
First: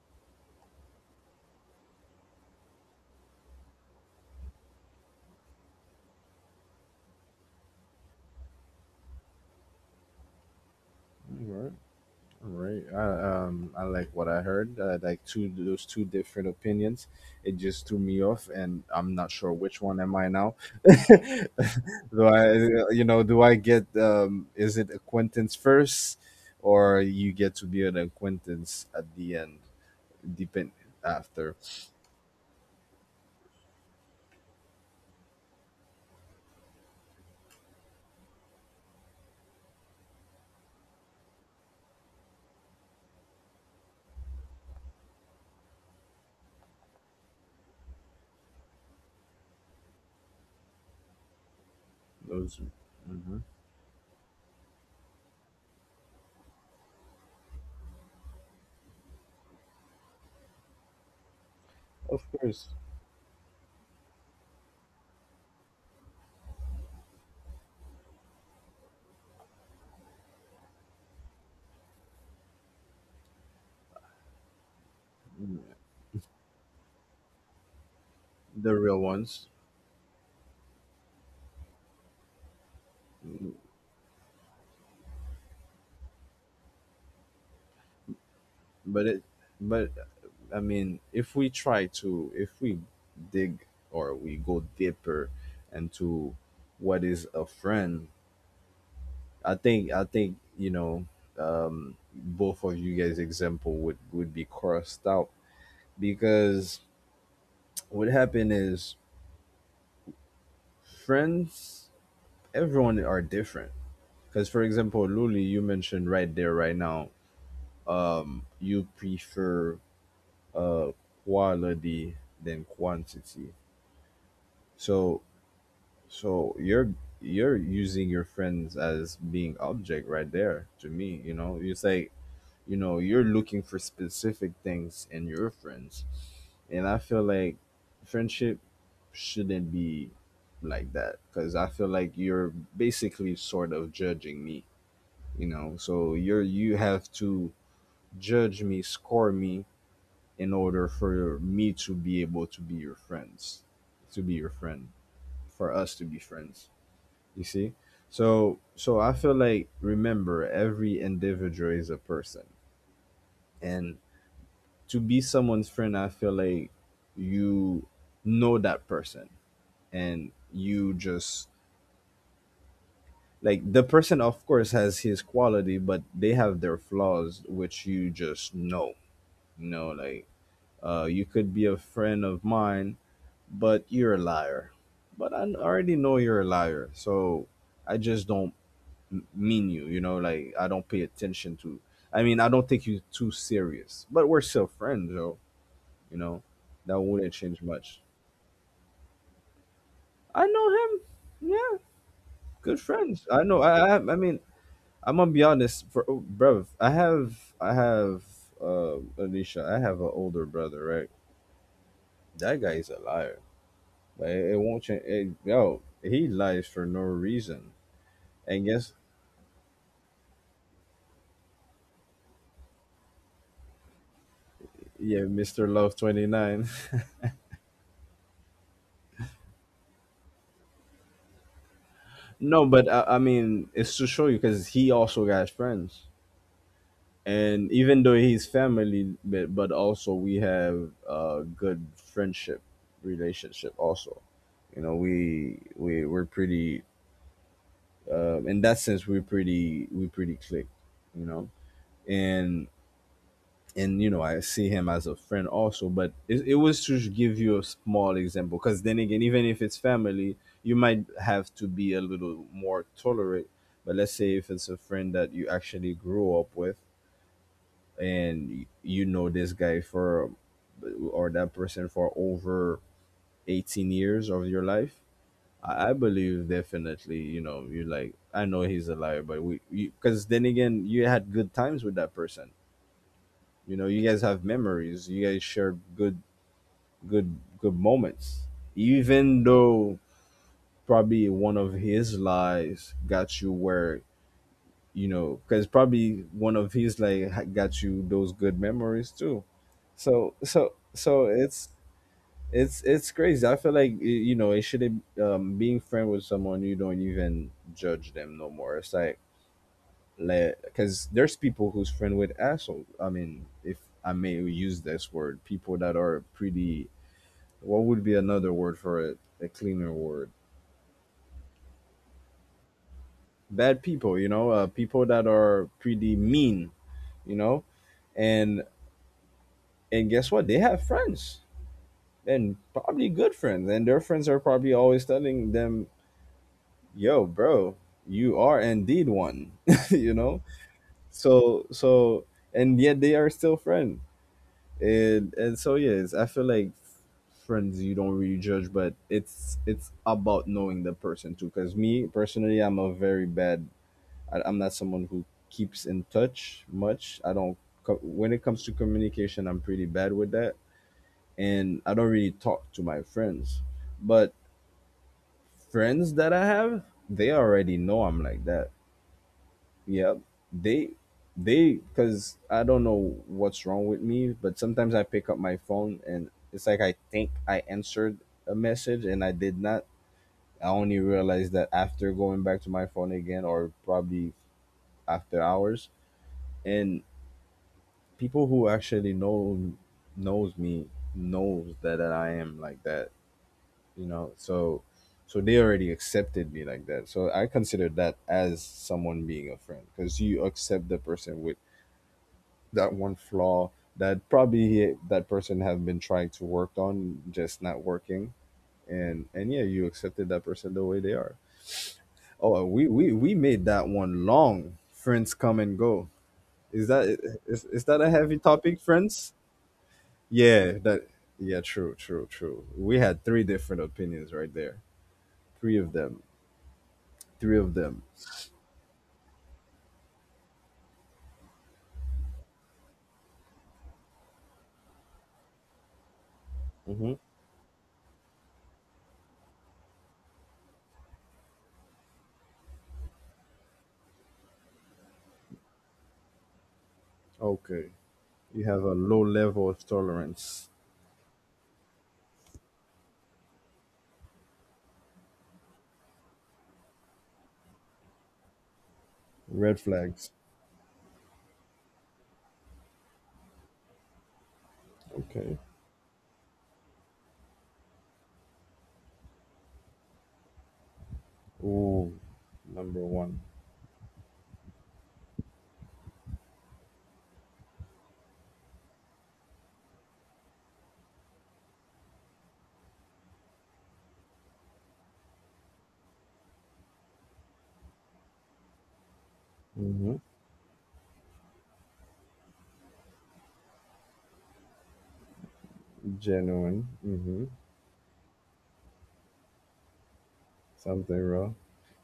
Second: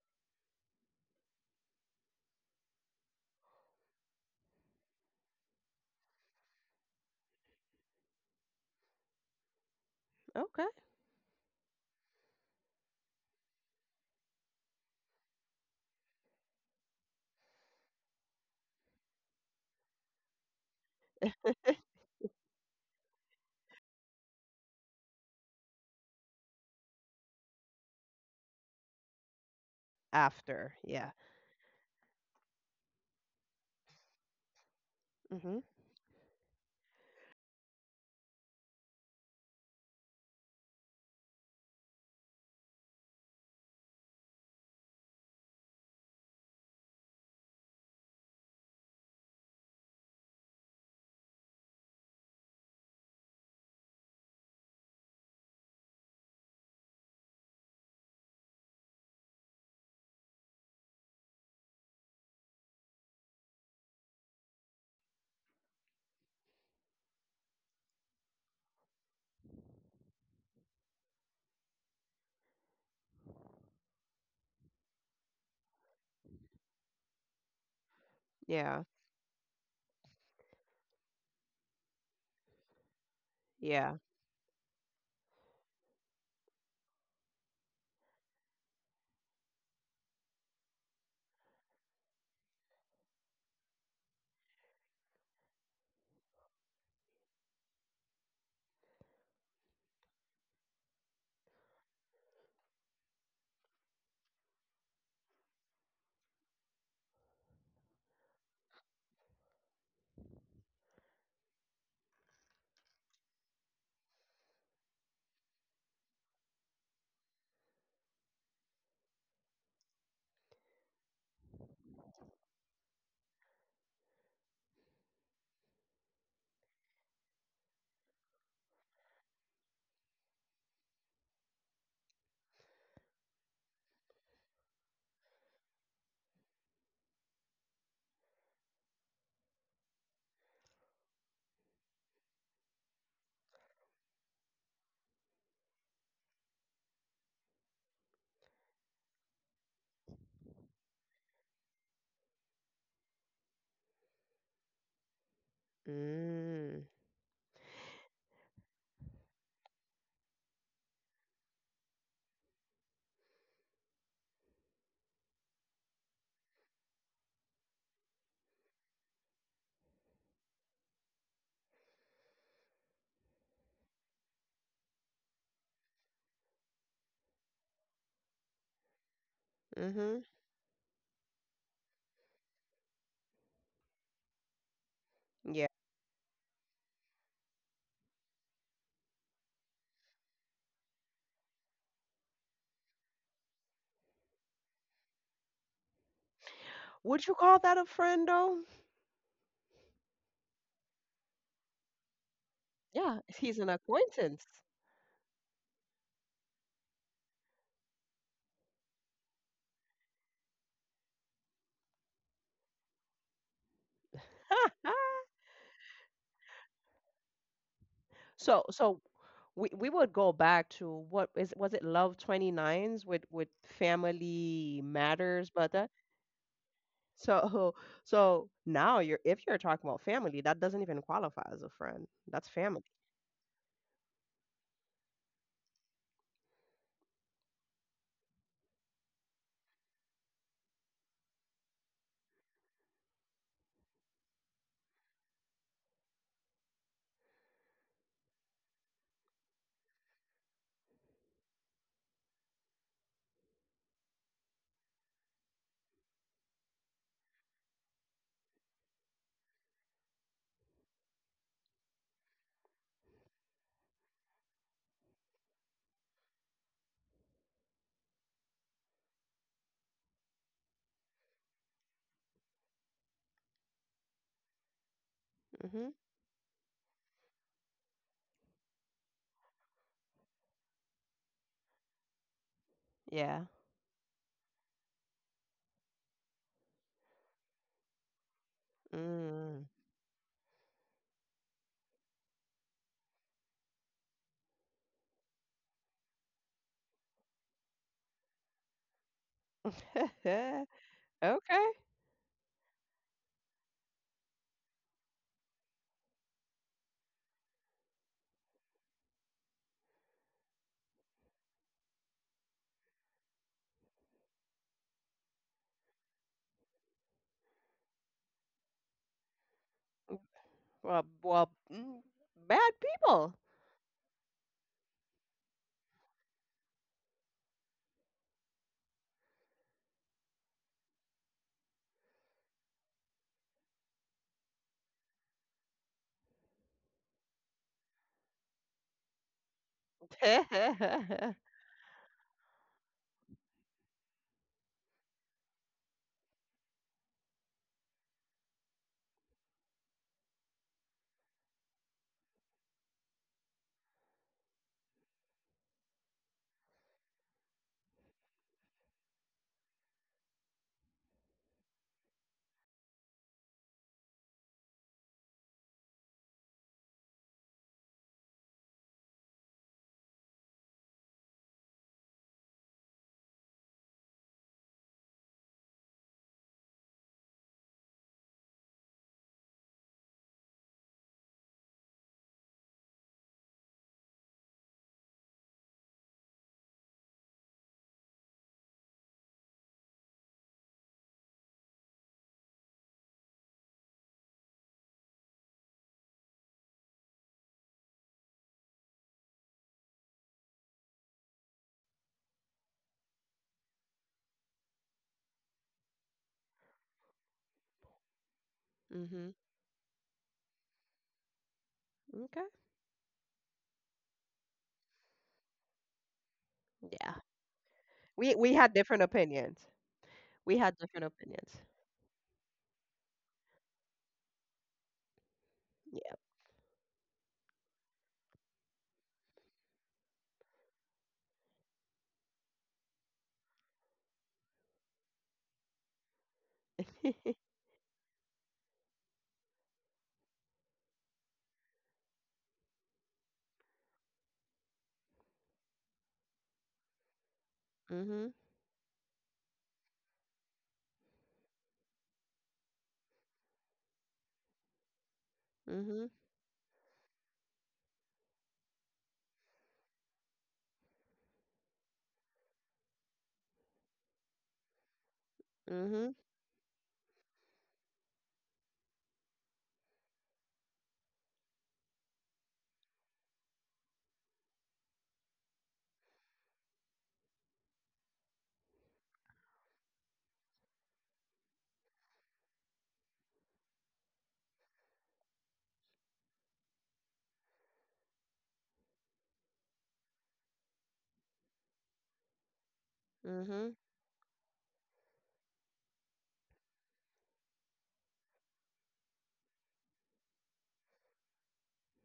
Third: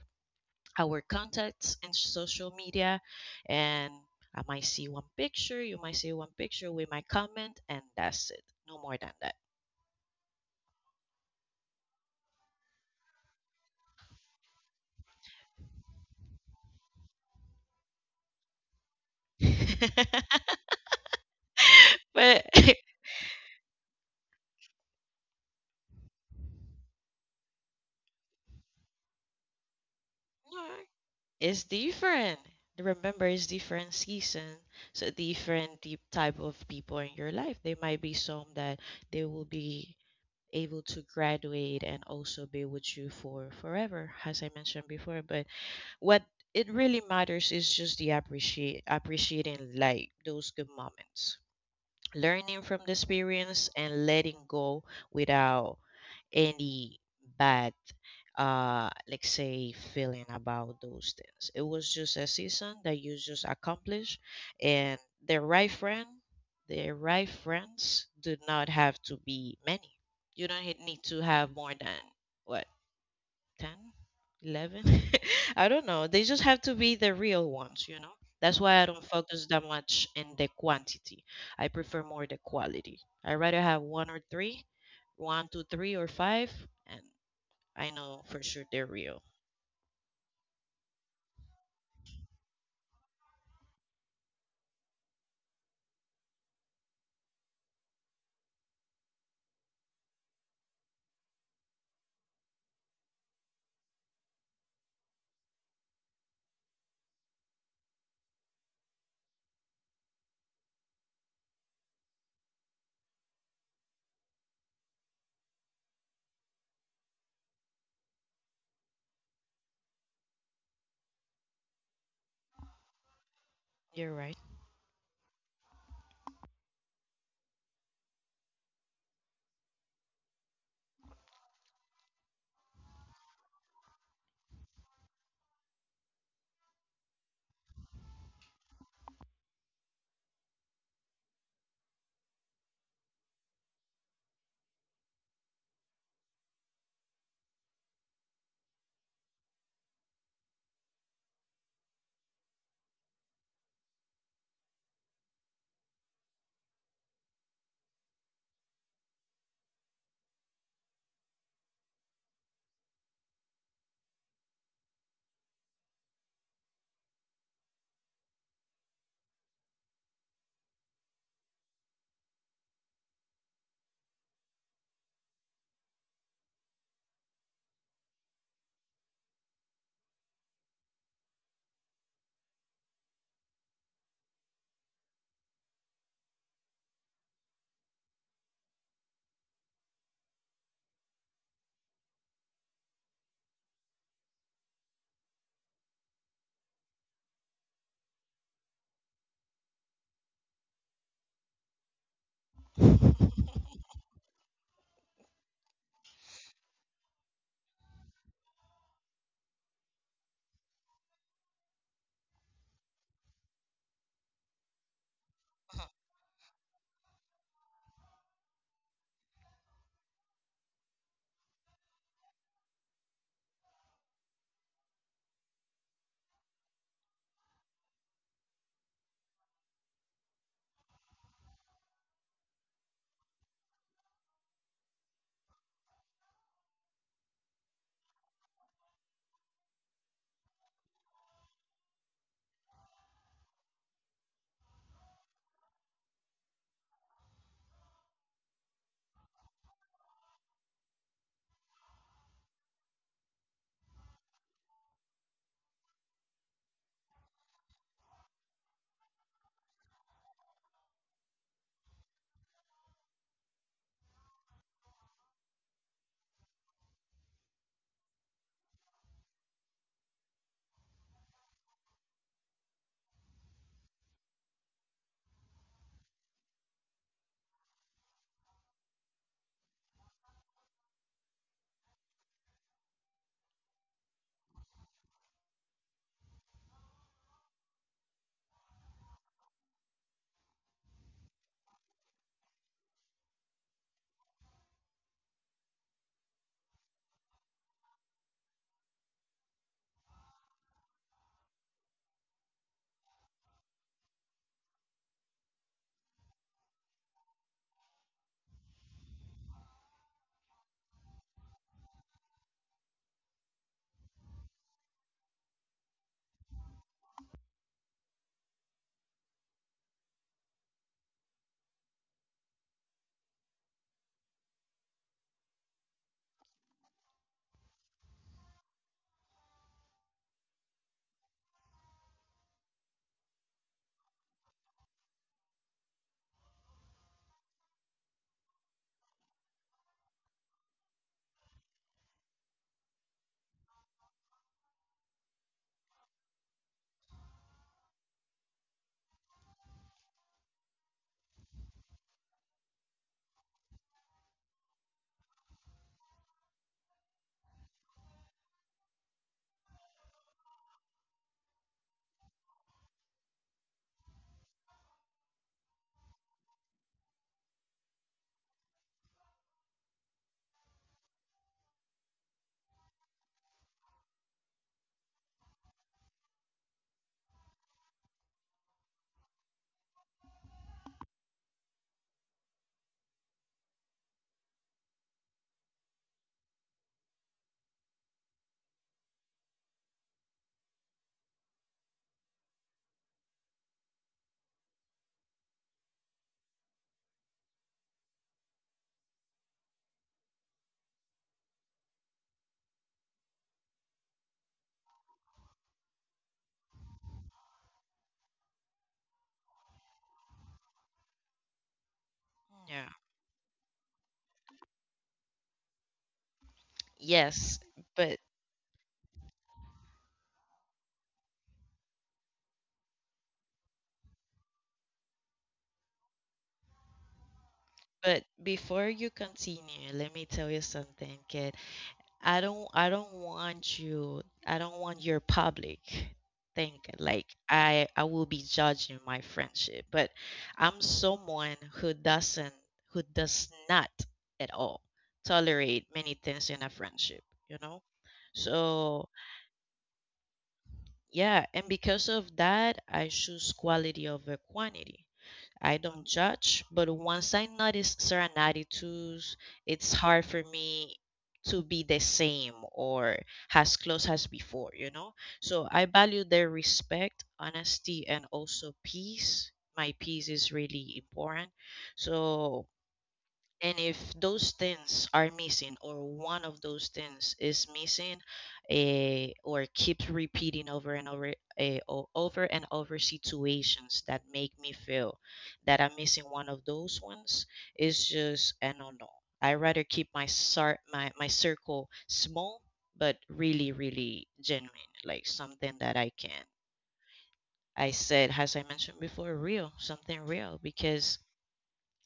Speaker 3: our contacts in social media, and I might see one picture, you might see one picture, we might comment, and that's it. No more than that.
Speaker 2: Okay.
Speaker 1: All right. All right. I, um, I like what I heard. I like two those two different opinions. It just threw me off, and I'm not sure which one am I now. Do
Speaker 3: but
Speaker 1: I, you know, do I get? Um, is it acquaintance first, or you get to be an acquaintance at the end?
Speaker 3: no,
Speaker 1: Depend
Speaker 2: After, yeah.
Speaker 1: after
Speaker 3: it's different. Remember, it's different season, so
Speaker 2: Mm-hmm.
Speaker 3: different deep type of people in your life. There might be some that they will be able to graduate and also be with you for forever, as I mentioned before. But what it really matters is just the appreciate appreciating like those good moments, learning
Speaker 1: those.
Speaker 3: from the
Speaker 1: Mhm.
Speaker 3: experience and letting go without any bad uh let's say feeling about those things. It was just
Speaker 1: Of
Speaker 3: a
Speaker 1: course,
Speaker 3: season that you just accomplished. And the right friend the right friends do not have to be many. You don't need to have more than what, ten eleven, I
Speaker 1: mm,
Speaker 3: don't know. They just have to be the real ones, you know? That's
Speaker 1: the
Speaker 3: why
Speaker 2: Yeah.
Speaker 3: I
Speaker 1: real
Speaker 3: don't focus
Speaker 1: ones.
Speaker 3: that much in the quantity. I prefer more the quality. I
Speaker 1: Mm.
Speaker 3: rather have
Speaker 2: Yeah.
Speaker 3: one or three, one, two, three, or five, and I know for sure they're
Speaker 1: But
Speaker 3: real.
Speaker 1: it, but I mean, if we try to, if we dig or we go deeper into what is a friend, I think, I think, you know, um, both of you guys' example would, would be crossed out because what happened is friends, everyone are different. Because, for example, Luli, you mentioned right there, right now, um, you prefer uh, quality than quantity.
Speaker 3: You're right.
Speaker 1: So So you're you're using your friends as being object right there to me, you know. You say, you know, you're looking for specific things in your friends. And I feel like friendship shouldn't be like that, cuz I feel like you're basically sort of judging me, you know. So you're, you have to judge me, score me in order for me to be able to be your friends, to be your friend, for us to be friends.
Speaker 2: Mm.
Speaker 1: You see? So so I feel like, remember, every individual is a person. And to be someone's friend, I feel like you know that person, and you just like the person. Of course has his quality, but they have their flaws, which you just know. You know,
Speaker 2: Mm-hmm.
Speaker 1: like, uh you could be a friend of mine, but you're a liar. But I
Speaker 2: Yeah.
Speaker 1: already know you're a liar, so I just don't m- mean you, you know. Like, I don't pay attention to, I mean, I don't take you too serious, but we're still friends, though. You know, that
Speaker 2: Would
Speaker 1: wouldn't
Speaker 2: you call
Speaker 1: change
Speaker 2: that a
Speaker 1: much.
Speaker 2: friend though?
Speaker 1: I know him. Yeah, good
Speaker 2: Yeah,
Speaker 1: friends. I
Speaker 2: he's
Speaker 1: know,
Speaker 2: an
Speaker 1: i i, I mean,
Speaker 2: acquaintance.
Speaker 1: I'm gonna be honest. For, oh, bro, i have i have uh Alicia, I have an older brother, right? That guy is a liar. Like, it, it won't change it, yo, he lies for no reason.
Speaker 2: So
Speaker 1: And guess.
Speaker 2: so we we would go back to what is was it Love 29s with with Family
Speaker 1: Yeah.
Speaker 2: Matters, but
Speaker 1: Mr.
Speaker 2: that...
Speaker 1: Love twenty nine.
Speaker 2: so so now you're if you're talking about family, that doesn't even qualify as a friend. That's
Speaker 1: No,
Speaker 2: family.
Speaker 1: but I, I mean, it's to show you because he also got friends, and even though he's family, but but also we have a good friendship relationship. Also, you know, we we we're pretty, um, in that sense. We're pretty, we pretty click, you know, and and you know I see him as a friend also. But it, it was to give you a small example, because then again, even if it's family, you might have to be a little more tolerant. But let's say if it's a friend that you actually grew up with, and y- you know this guy for, or that person for over eighteen years of your life.
Speaker 2: Hmm.
Speaker 1: I I believe definitely, you know, you like, I know he's a liar, but we, because then again, you had good times with that person.
Speaker 2: Yeah.
Speaker 1: You know, you guys have memories. You guys share good, good, good moments. Even
Speaker 2: Mm.
Speaker 1: though probably one of his lies got you where, you know, because probably one of his like ha- got you those good memories too. So, so, so
Speaker 2: Okay.
Speaker 1: it's it's it's crazy. I feel like y- you know it should, um, being friend with someone you don't even judge them no more. It's like, because there's people who's friend with asshole. I mean, if I may use this word, people that are pretty. What would be another word for it? A cleaner word.
Speaker 2: Well, well, mm, bad people.
Speaker 1: Bad people, you know, uh, people that are pretty mean, you know, and and guess what? They have friends and probably good friends, and their friends are probably always telling them, "Yo, bro, you are indeed one," you know. So so, and yet they are still friends, and and so yes, I feel like friends you don't really judge, but it's it's about knowing the person too, because me personally, I'm a very bad. I, i'm not someone who keeps in touch much. I don't co- when it comes to communication, I'm pretty bad with that. And I don't really talk to my friends, but friends that I have, they already know I'm like that, yeah. They they cuz I don't know what's wrong with me, but sometimes I pick up my phone and it's like I think I answered a message and I did not. I only realized that after going back to my phone again or probably after hours. And people who actually know knows me, knows that, that I am like that, you know. So so they already accepted me like that. So I consider that as someone being a friend, cuz you accept the person with that one flaw that probably that person have been trying to work on, just not working.
Speaker 2: hmm.
Speaker 1: And and yeah, you accepted that person the way they are.
Speaker 2: Okay.
Speaker 1: Oh,
Speaker 3: Yeah.
Speaker 1: we we we made that one long. Friends come and go. Is
Speaker 2: Yeah.
Speaker 1: that
Speaker 3: Yes,
Speaker 1: is, is that a
Speaker 3: but
Speaker 2: We
Speaker 1: heavy
Speaker 2: we had
Speaker 1: topic,
Speaker 2: different
Speaker 1: friends?
Speaker 2: opinions. We had
Speaker 1: Yeah,
Speaker 2: different
Speaker 1: that
Speaker 2: opinions.
Speaker 1: yeah, true, true, true. We had three different opinions right there. Three of them. Three of them.
Speaker 3: but before you continue, let me tell you something. Que I don't I don't want you I don't want your public think
Speaker 2: Yeah.
Speaker 1: Mm-hmm.
Speaker 3: like I I will be judging my friendship. But I'm someone who doesn't who does not at all tolerate many things in a friendship, you know?
Speaker 1: Okay.
Speaker 2: mhm.
Speaker 1: You have a
Speaker 3: So
Speaker 1: low level of tolerance.
Speaker 3: yeah, and because of that, I choose quality over quantity. I don't
Speaker 2: Mhm.
Speaker 3: judge, but once I notice certain attitudes,
Speaker 1: Red
Speaker 3: it's hard
Speaker 1: flags.
Speaker 3: for me to be the same or as close as before, you know?
Speaker 1: Okay.
Speaker 3: So I
Speaker 2: Mhm.
Speaker 3: value their respect, honesty, and also peace. My peace is really important.
Speaker 1: Ooh,
Speaker 3: So
Speaker 1: number one.
Speaker 3: and if those things are missing, or one of those things is missing, eh, or keeps repeating over and over, eh, o- over and over situations that make me feel that I'm missing one of those ones, it's just I no. not. I rather keep
Speaker 1: Hmm.
Speaker 3: my sar- my my circle small, but really,
Speaker 2: Mhm.
Speaker 3: really genuine, like something that I can.
Speaker 1: Genuine. Hmm.
Speaker 3: I said, as I mentioned before, real, something real, because
Speaker 1: Something real.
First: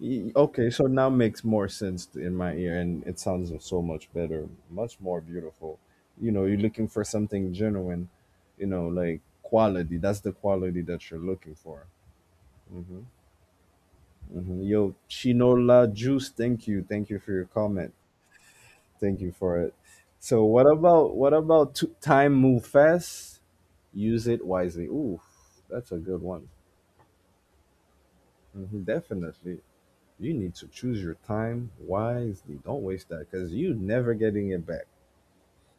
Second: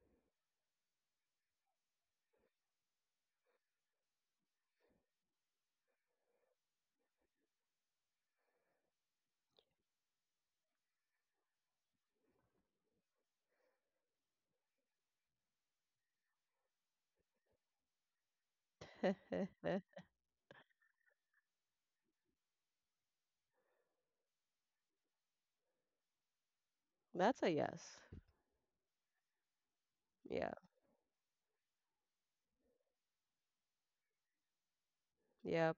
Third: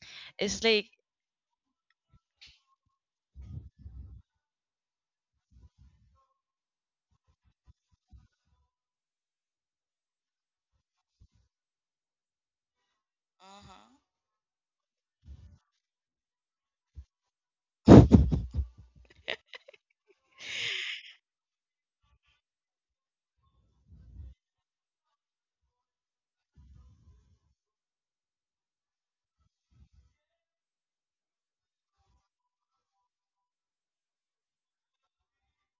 Speaker 1: Y-
Speaker 3: it's
Speaker 1: Okay, so
Speaker 3: like,
Speaker 1: now makes more sense t- in my ear, and it sounds so much better, much more beautiful. You know, you're looking for something genuine. You know, like quality. That's the quality that you're looking for. Hmm.
Speaker 3: mhm.
Speaker 1: Hmm. Yo, Chinola Juice. Thank you. Thank you for your comment. Thank you for it. So, what about what about to, time move fast? Use it wisely. Ooh, that's a good one.
Speaker 2: That's a yes.
Speaker 1: Hmm. Definitely. You
Speaker 2: Yeah.
Speaker 1: need to choose your time wisely. Don't waste that because you never getting it back.
Speaker 2: Yep.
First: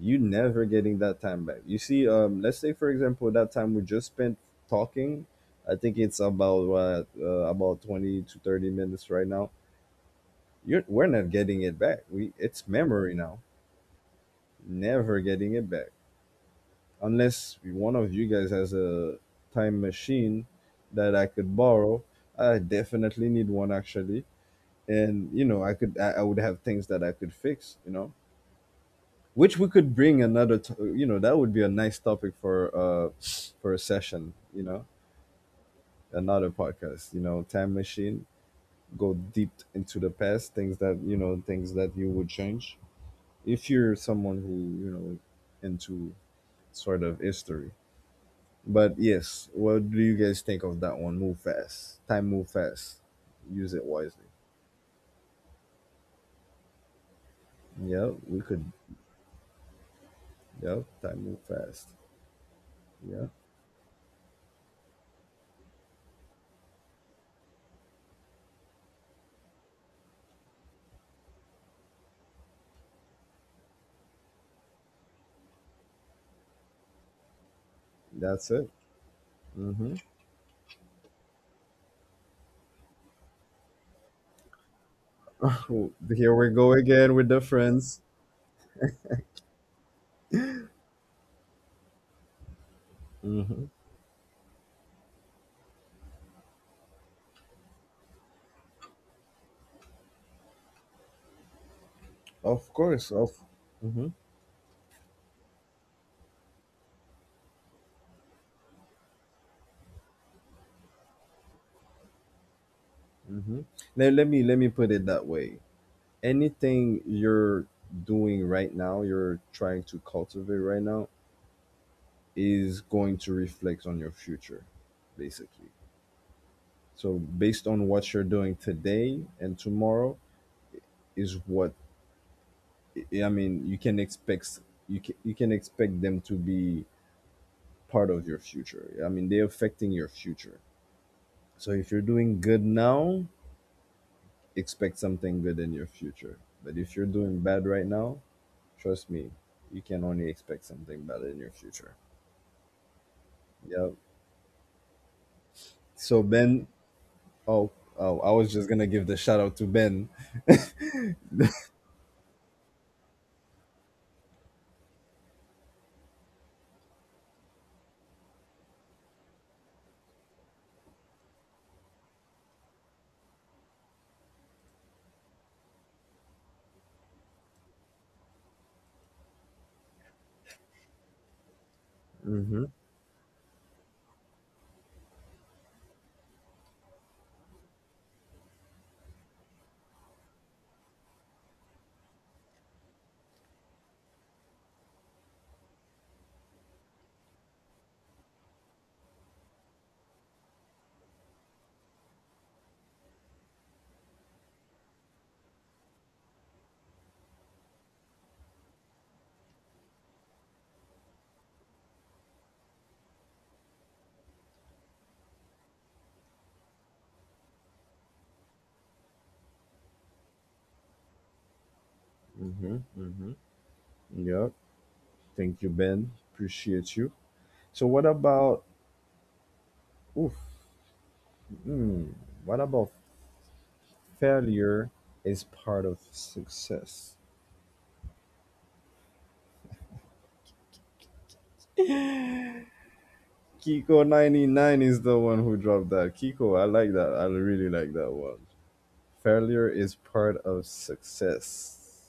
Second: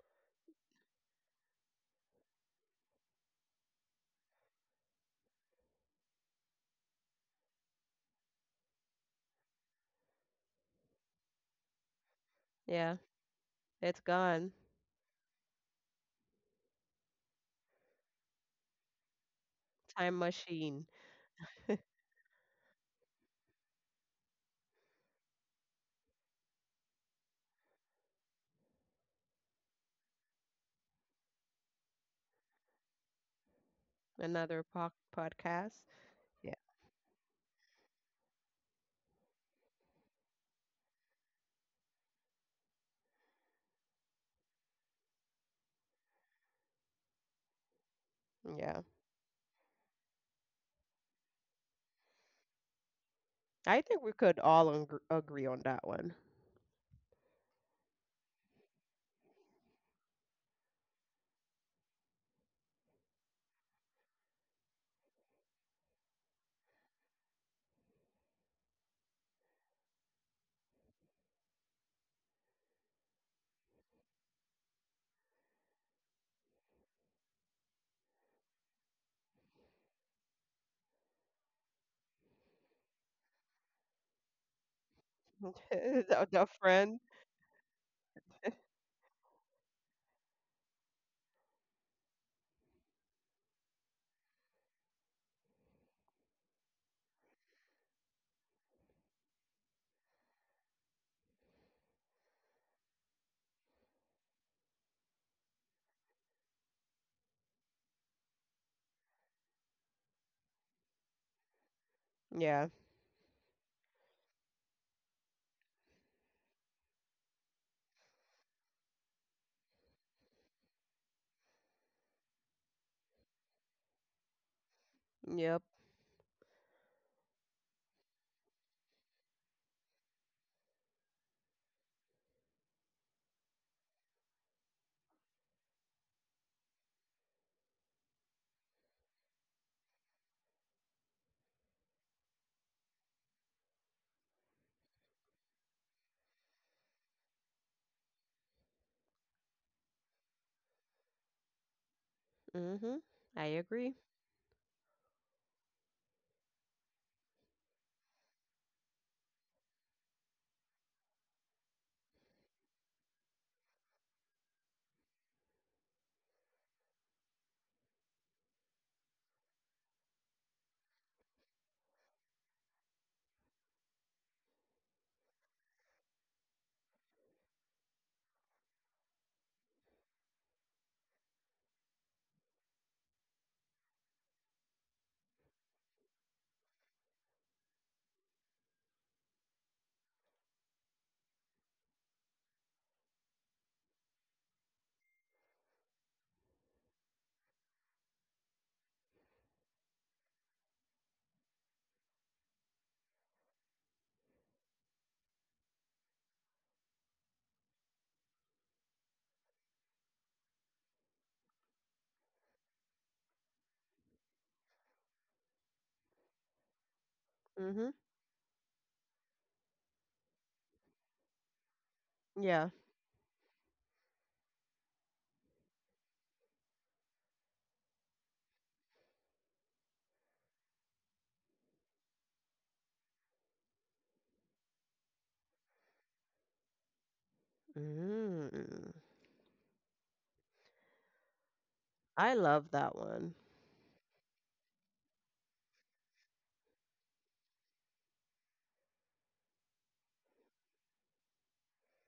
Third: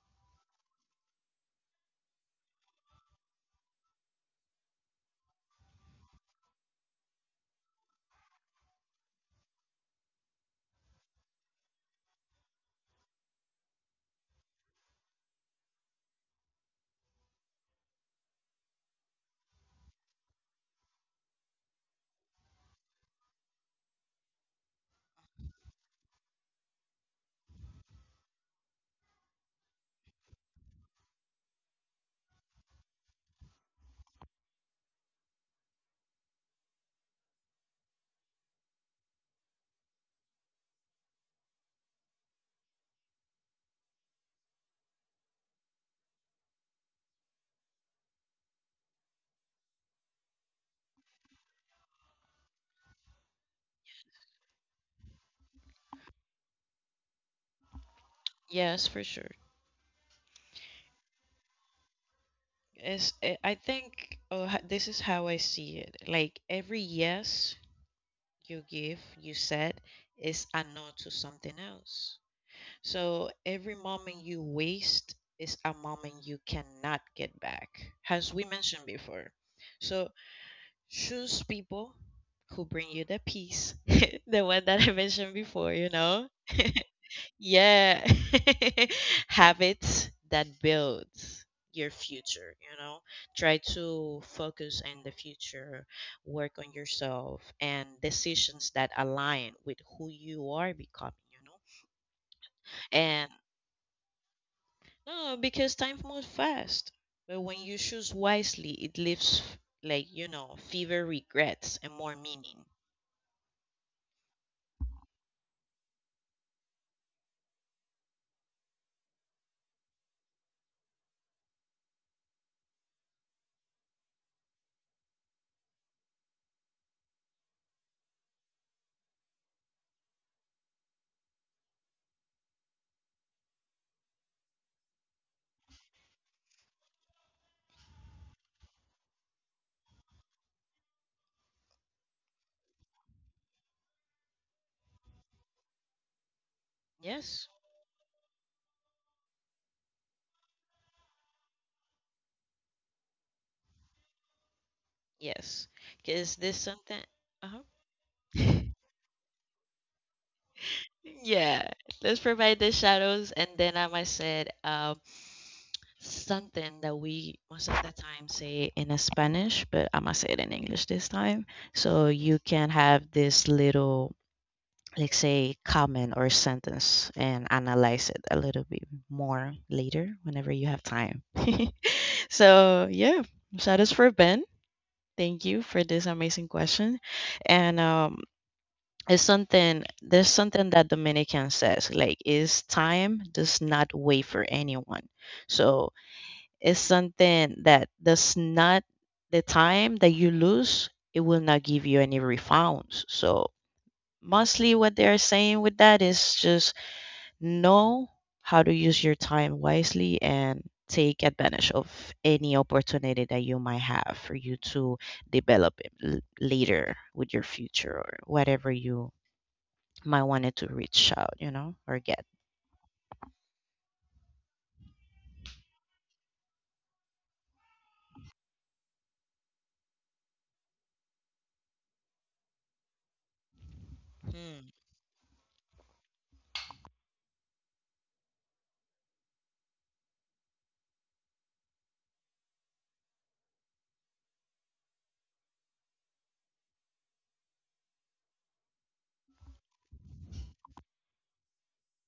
Speaker 1: You never getting that time back. You see, um, let's say for example that time we just spent talking. I think it's about what uh, about twenty to thirty minutes right now. You're we're not getting it back. We it's
Speaker 2: Yeah.
Speaker 1: memory now.
Speaker 2: It's gone.
Speaker 1: Never getting it back unless one of you guys has a time
Speaker 2: Time
Speaker 1: machine
Speaker 2: machine.
Speaker 1: that I could borrow. I definitely need one, actually. And you know i could I, I would have things that I could fix, you know which we could bring another to, you know that would be a nice topic for uh for a session, you
Speaker 2: Another
Speaker 1: know
Speaker 2: po- podcast.
Speaker 1: another
Speaker 2: Yeah.
Speaker 1: podcast, you know time machine, go deep into the past, things that you know things that you would change, if you're someone who, you know into sort of history.
Speaker 2: Yeah.
Speaker 1: But yes, what do you guys think of that one? Move fast, time move fast, use it
Speaker 2: I think we
Speaker 1: wisely.
Speaker 2: could all ungr agree on that one.
Speaker 1: Yeah, we could.
Speaker 3: Yes, for sure.
Speaker 1: Yeah, time move fast.
Speaker 3: Is
Speaker 1: Yeah,
Speaker 3: eh, I think uh, h- this is how I see it. Like every yes you give, you said, is a no to something else. So every moment you waste is a moment you cannot get back, as we
Speaker 1: that's it.
Speaker 3: mentioned before.
Speaker 1: Hmm.
Speaker 3: So choose people who bring you the peace, the one that I mentioned before, you know?
Speaker 2: The,
Speaker 1: Here
Speaker 2: the
Speaker 1: we go
Speaker 2: friend.
Speaker 1: again with the
Speaker 3: Yeah.
Speaker 1: friends.
Speaker 3: Habits that build your future, you know. Try
Speaker 1: Hmm.
Speaker 3: to focus on the future, work on yourself and decisions that align with who you are becoming, you know.
Speaker 1: Of course,
Speaker 3: And
Speaker 1: of. Mm-hmm.
Speaker 3: no, because time moves fast. But when you choose wisely, it leaves like, you know, fewer regrets and more meaning.
Speaker 2: Yeah.
Speaker 1: Mm-hmm. Now, let me let me put it that way. Anything you're doing right now, you're trying to cultivate right now, is going to reflect on your future,
Speaker 2: Yep.
Speaker 1: basically. So, based on what you're doing today and tomorrow, is what I I mean. You can expect you can you can expect them to be part of your future. I mean, they're affecting your future. So if you're doing good now, expect something good in your future. But if you're doing
Speaker 3: Yes.
Speaker 1: bad right now, trust me, you can only expect something bad in your future.
Speaker 2: Mhm. I
Speaker 1: Yep.
Speaker 2: agree.
Speaker 3: Yes.
Speaker 1: So
Speaker 3: Cuz there's
Speaker 1: Ben,
Speaker 3: something uh-huh.
Speaker 1: oh, oh, I was just gonna give the shout out to Ben.
Speaker 3: Yeah, let's provide the shadows. And then um, I said um, something that we most of the time say in Spanish, but I'm gonna say it in English this time. So you can have this little, like, say, comment or sentence and analyze it a little bit more later whenever you have time.
Speaker 1: Mm-hmm.
Speaker 3: So, yeah, shadows for Ben. Thank you for this amazing question. And um, it's something there's something that dominican says, like, is time does not wait for anyone. So it's something that does not, the time that you lose it will not give you any refunds. So mostly what they're saying with that is just know how to use your time wisely and take advantage of any opportunity that you might have for you to develop it l- later with your
Speaker 2: Mhm.
Speaker 3: future or whatever you might wanted to reach out, you know, or get.
Speaker 2: Yeah.
Speaker 1: Yep. Thank you, Ben. Appreciate you. So what about oof, Hmm. what about
Speaker 3: Mm,
Speaker 1: failure is part of success?
Speaker 2: Mm. I love that one.
Speaker 1: Kiko ninety nine is the one who dropped that. Kiko, I like that. I really like that one. Failure is part of success.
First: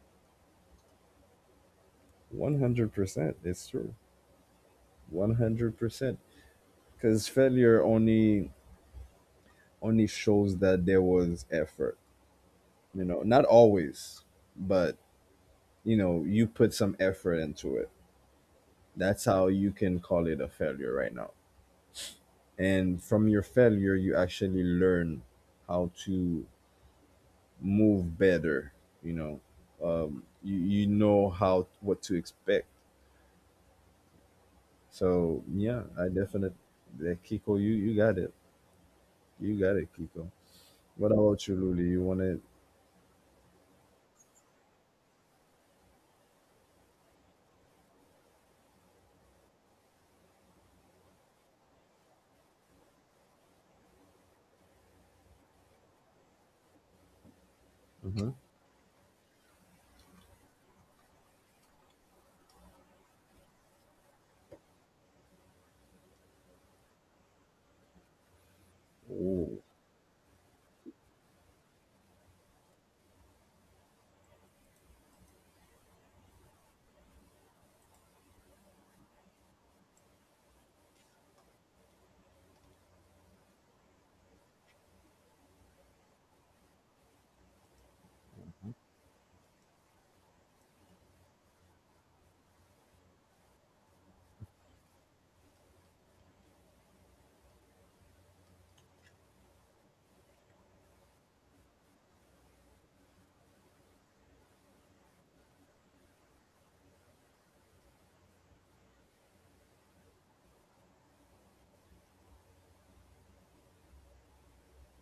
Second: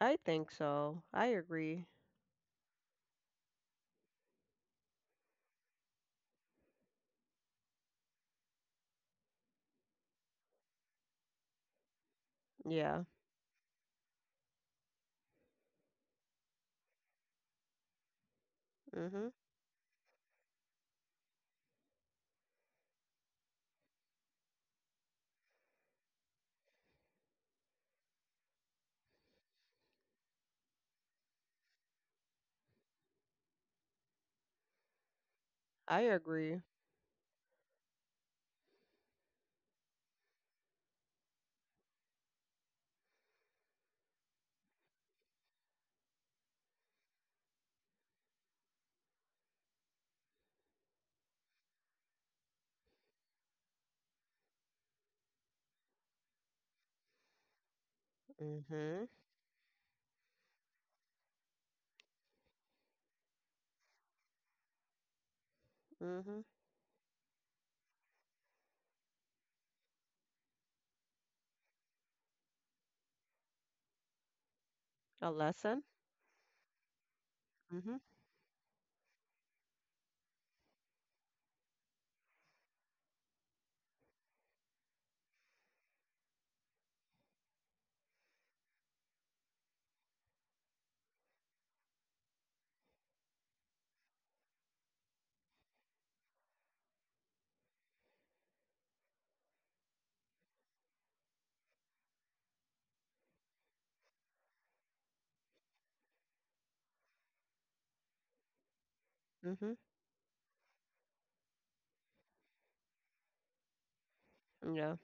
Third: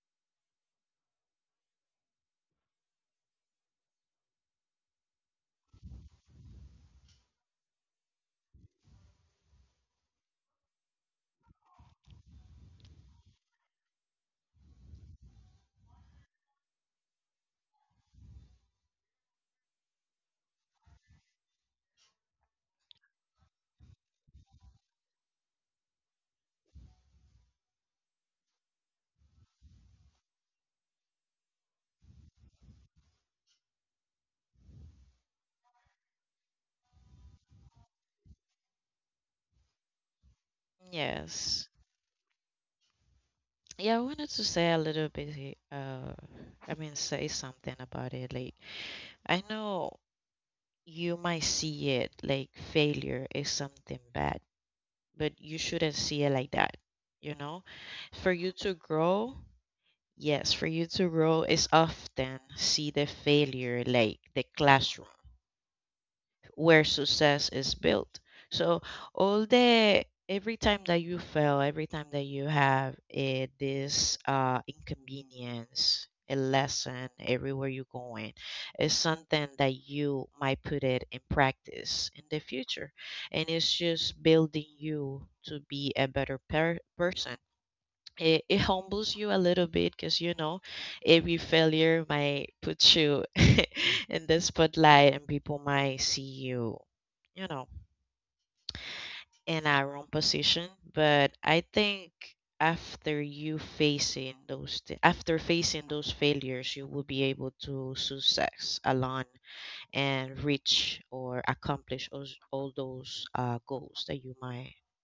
Speaker 2: I think so. I agree.
Speaker 1: one hundred percent. It's true. one hundred percent. Because failure only only shows that there was effort.
Speaker 2: Yeah.
Speaker 1: You know, not always, but you know, you put some effort into it. That's
Speaker 2: Mhm.
Speaker 1: how you can call it a failure right now. And from your failure, you actually learn how to move better. You know, um, you, you know how what to expect. So yeah,
Speaker 2: I
Speaker 1: I definitely,
Speaker 2: agree.
Speaker 1: that Kiko, you you got it. You got it, Kiko. What about you,
Speaker 3: yes.
Speaker 1: Luli? You want it?
Speaker 3: Yeah, I wanted to say a little bit, he- uh, I mean, say something about it. Like, I know you might see it like failure is something bad, but you shouldn't see it like that, you know?
Speaker 1: Uh-huh.
Speaker 3: For you to
Speaker 2: Mhm.
Speaker 3: grow, yes, for you to grow is often see the failure like the classroom
Speaker 2: Mhm.
Speaker 3: where success is built. So all
Speaker 1: Oh,
Speaker 3: the every time that you fail, every time that you have a, this uh,
Speaker 2: A lesson.
Speaker 3: inconvenience, a lesson everywhere you're
Speaker 2: Mhm.
Speaker 3: going is something that you might put it in practice in the future, and it's just building you to be a better per- person. it, it humbles you a little bit, because you know every failure might put you in the spotlight and people might see you, you know, in a wrong position. But I think after you facing those thi- after facing those failures, you will be able to success alone
Speaker 2: Mhm.
Speaker 3: and reach or accomplish all, all those uh, goals that you might
Speaker 2: Yeah.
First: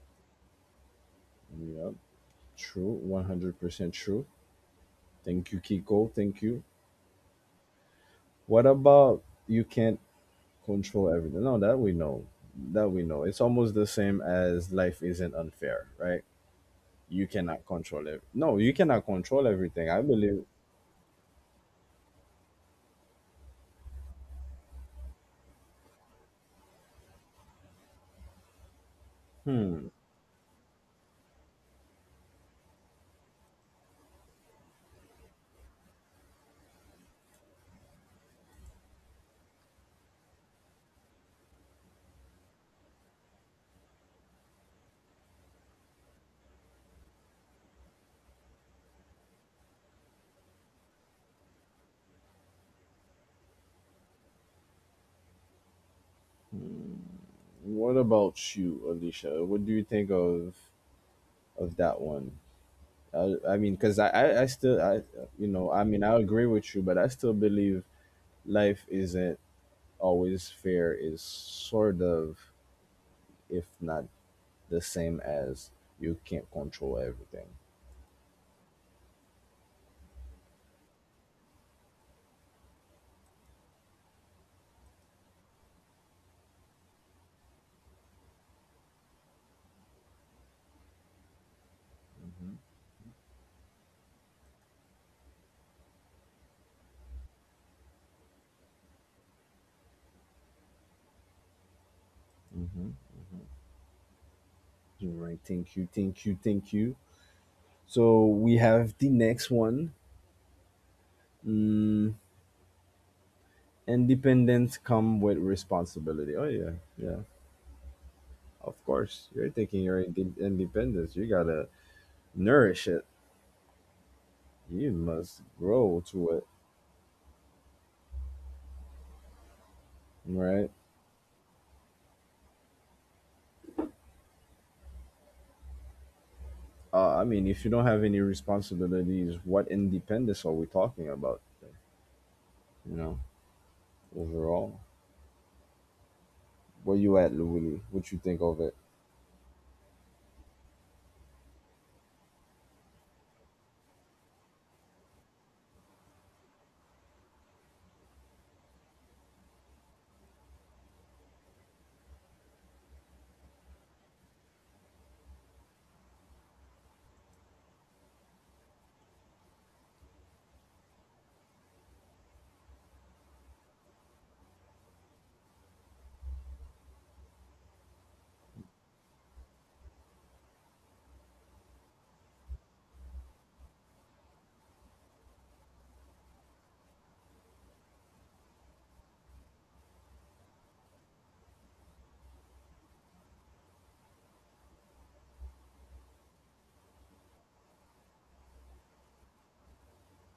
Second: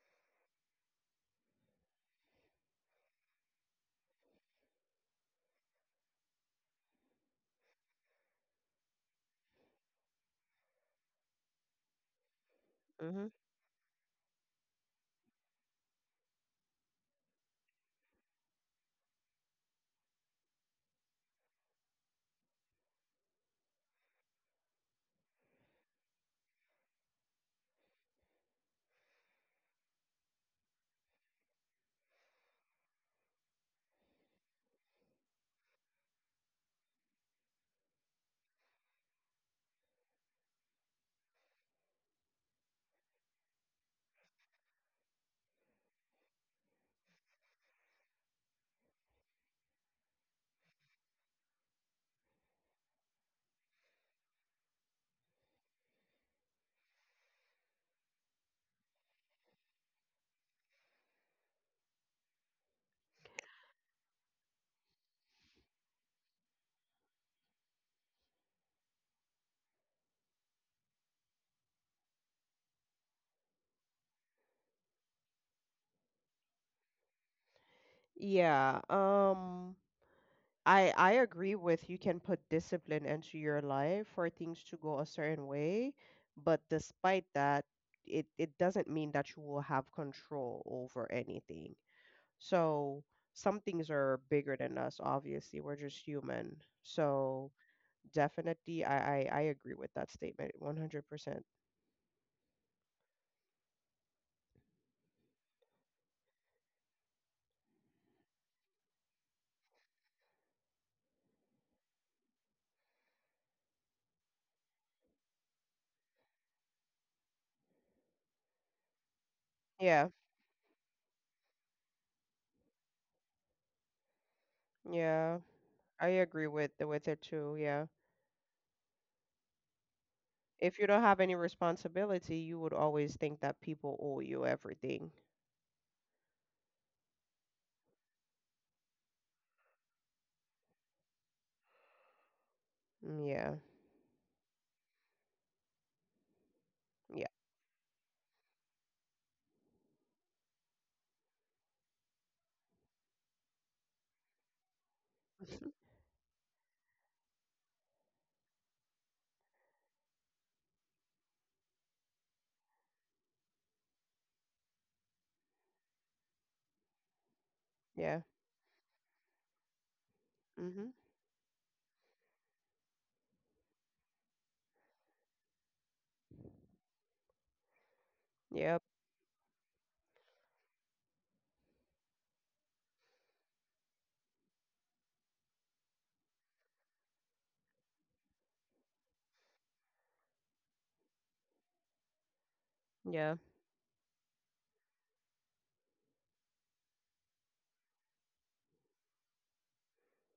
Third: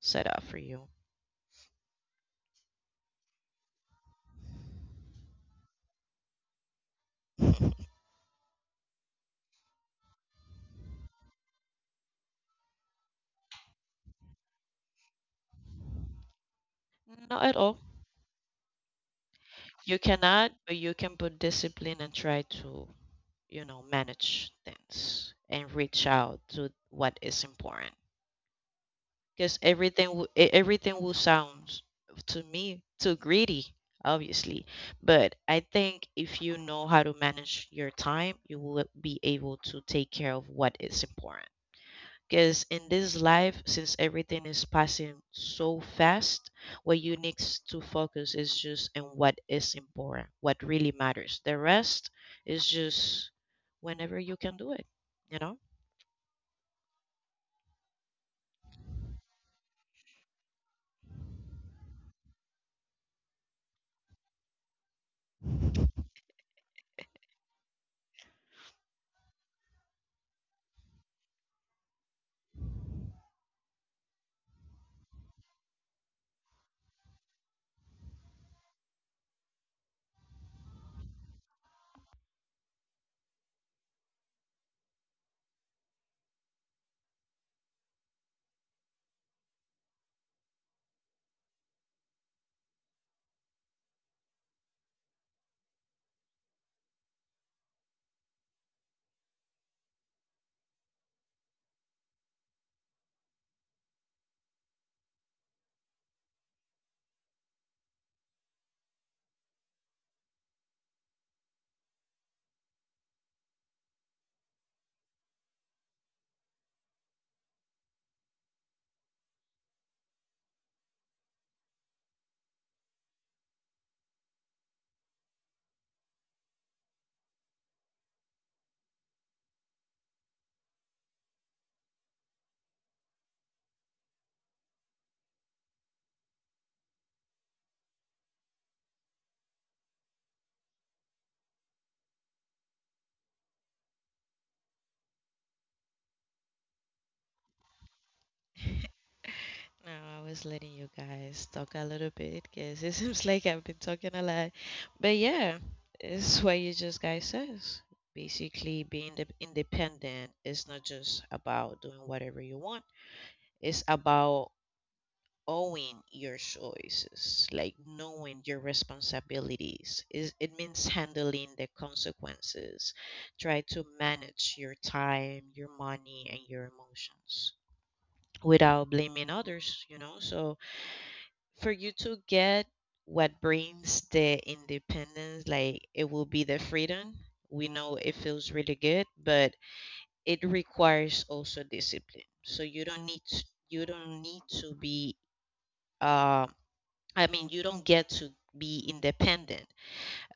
Speaker 3: set up for you.
Speaker 1: yeah, true, one hundred percent true. Thank you, Kiko. Thank you. What about you can't control everything? No, that we know. That we know.
Speaker 2: Mhm.
Speaker 1: It's almost the same as life isn't unfair, right? You
Speaker 3: Not at
Speaker 1: cannot
Speaker 3: all.
Speaker 1: control it. No, you cannot control everything.
Speaker 3: You
Speaker 1: I believe.
Speaker 3: cannot, but you can put discipline and try to, you know, manage things and reach out to what is important. Because
Speaker 1: Hmm.
Speaker 3: everything, wi- e- everything will sound to me too greedy, obviously. But I think if you know how to manage your time, you will be able to take care of what is important. Because in this life, since everything is passing so fast, what you need to focus is just on what is important, what really matters. The rest is just whenever you can do it, you know?
Speaker 1: What about you, Alicia? What do you think of of that one? Uh, I mean, because I, I, I still, I, you know, I mean, I agree with you, but I still believe life isn't always fair. Is sort of, if not the same as, you can't control everything.
Speaker 2: Yeah. Um I I agree with you can put discipline into your life for things to go a certain way, but despite that, it it doesn't mean that you will have control over anything.
Speaker 1: Mm-hmm.
Speaker 2: So some things are bigger than us, obviously. We're just human. So definitely I I, I agree with that statement one hundred percent.
Speaker 1: Mm-hmm. All right. Thank you. Thank you. Thank you. So we have the next one. Mm, Independence come with responsibility. Oh yeah, yeah. Of course, you're taking your
Speaker 2: Yeah.
Speaker 1: inde- independence. You gotta nourish it. You
Speaker 2: Yeah.
Speaker 1: must grow
Speaker 2: I
Speaker 1: to it,
Speaker 2: agree with with it too. Yeah.
Speaker 1: right?
Speaker 2: If you don't have any responsibility, you would always think that people owe you everything.
Speaker 1: Uh, I mean, if you don't have any responsibilities, what independence are we talking about? You know,
Speaker 2: Mm, Yeah.
Speaker 1: Overall, where you
Speaker 2: Yeah.
Speaker 1: at, Louis? What you think of it?
Speaker 3: Now, I was letting you guys talk a little bit because it seems like I've been talking a lot. But yeah, it's what you just guys says. Basically, being the independent is not just about doing whatever you want. It's about owning your choices, like
Speaker 2: Yeah.
Speaker 3: knowing your responsibilities. Is It means
Speaker 2: Mhm.
Speaker 3: handling the consequences. Try to manage your time, your money, and your emotions
Speaker 2: Yep.
Speaker 3: without blaming others, you know? So for you to get what brings the independence, like it will be the freedom. We know it feels really good, but it requires also discipline. So you don't need
Speaker 2: Yeah.
Speaker 3: to, you don't need to be um I mean, you don't get to be independent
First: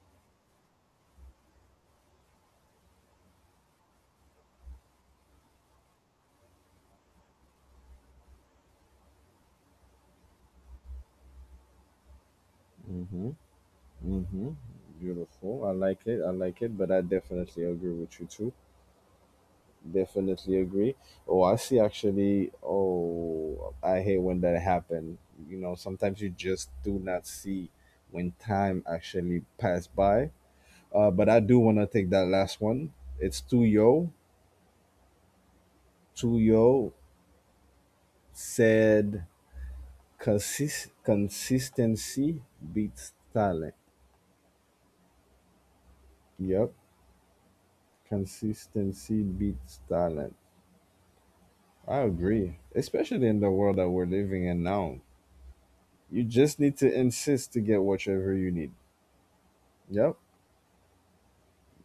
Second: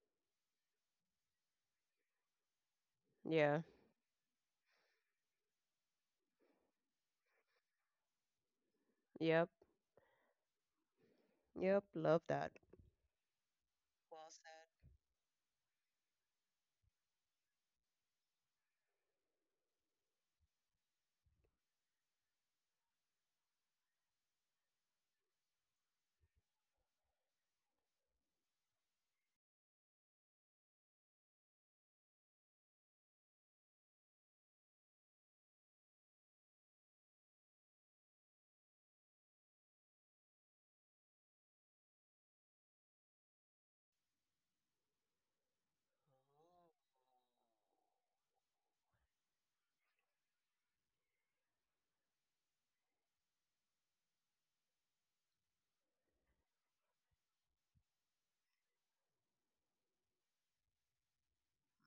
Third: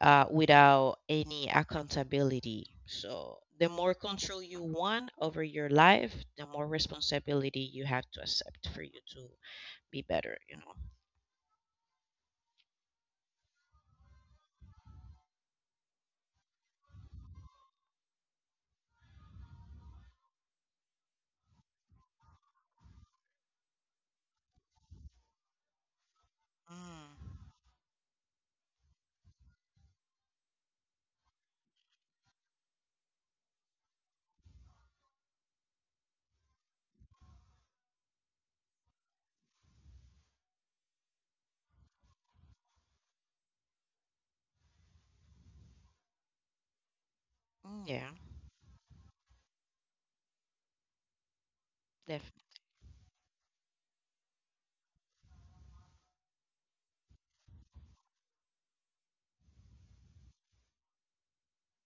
Speaker 3: uh, without any accountability. So,
Speaker 2: Yeah.
Speaker 3: the more control you want over your life, the more responsibility you have to accept for you to
Speaker 2: Yep.
Speaker 3: be better, you know.
Speaker 2: Yep. Love that.
Speaker 1: Mm-hmm.
Speaker 2: Well
Speaker 1: Mm-hmm.
Speaker 2: said.
Speaker 1: Beautiful. I like it. I like it. But I definitely agree with you too. Definitely agree. Oh, I see. Actually, oh, I hate when that happen. You know, sometimes you just do
Speaker 3: Mm,
Speaker 1: not see when time actually pass by. Uh, but I do want to take that last one. It's Tuyo. Tuyo said consist- consistency beats talent. Yep.
Speaker 3: mm, yeah,
Speaker 1: Consistency beats talent. I
Speaker 3: definitely.
Speaker 1: agree, especially in the world that we're living in now. You just need to insist to get whatever you need. Yep.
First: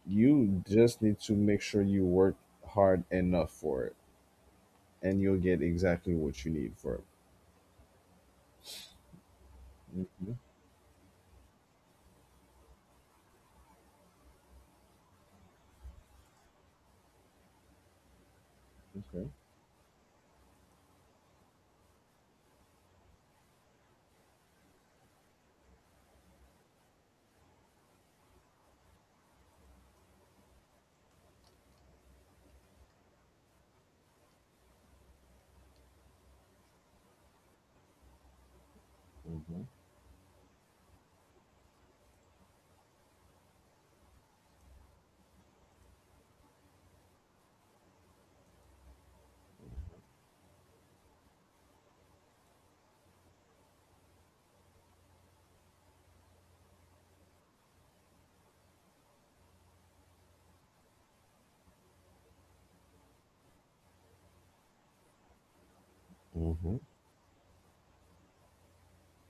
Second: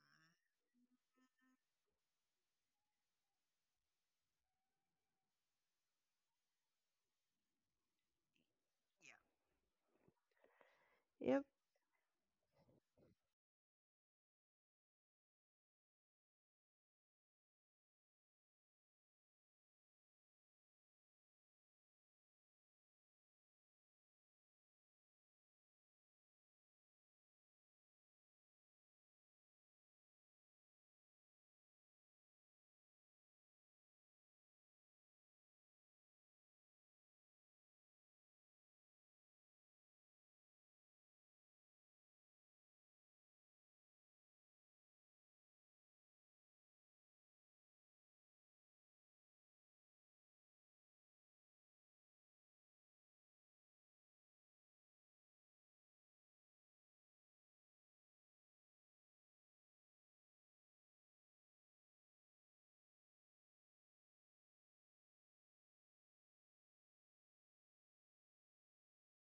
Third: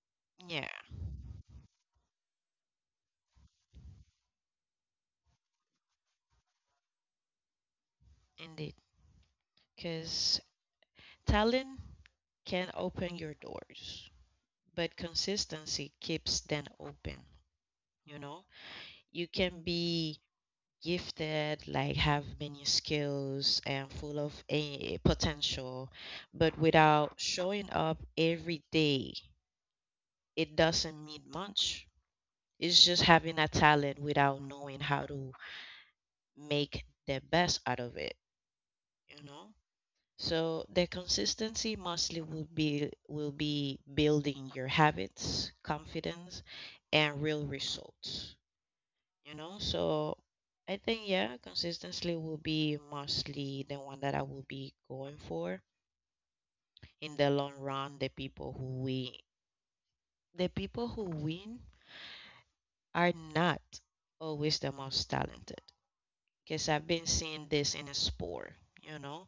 Speaker 1: You
Speaker 3: Yeah,
Speaker 1: just need to make sure you work hard enough for it, and you'll get exactly what you need for it.
Speaker 3: indeed.
Speaker 1: Hmm.
Speaker 3: Because
Speaker 2: Yep.
Speaker 3: talent can open your doors, but consistency keeps them open, you know.
Speaker 1: Okay.
Speaker 3: You can be gifted, like have many skills and full of a potential, but without showing up every day, it doesn't mean much. It's just having a talent without knowing how to make the best out of it, you know? So the consistency mostly will be will be building your habits, confidence, and real results, you know. So I think yeah, consistency will be mostly the one that I will be going for in the long run. The people who win the people who win are not always the most talented, because
Speaker 1: Hmm.
Speaker 3: I've been seeing this in a sport, you know.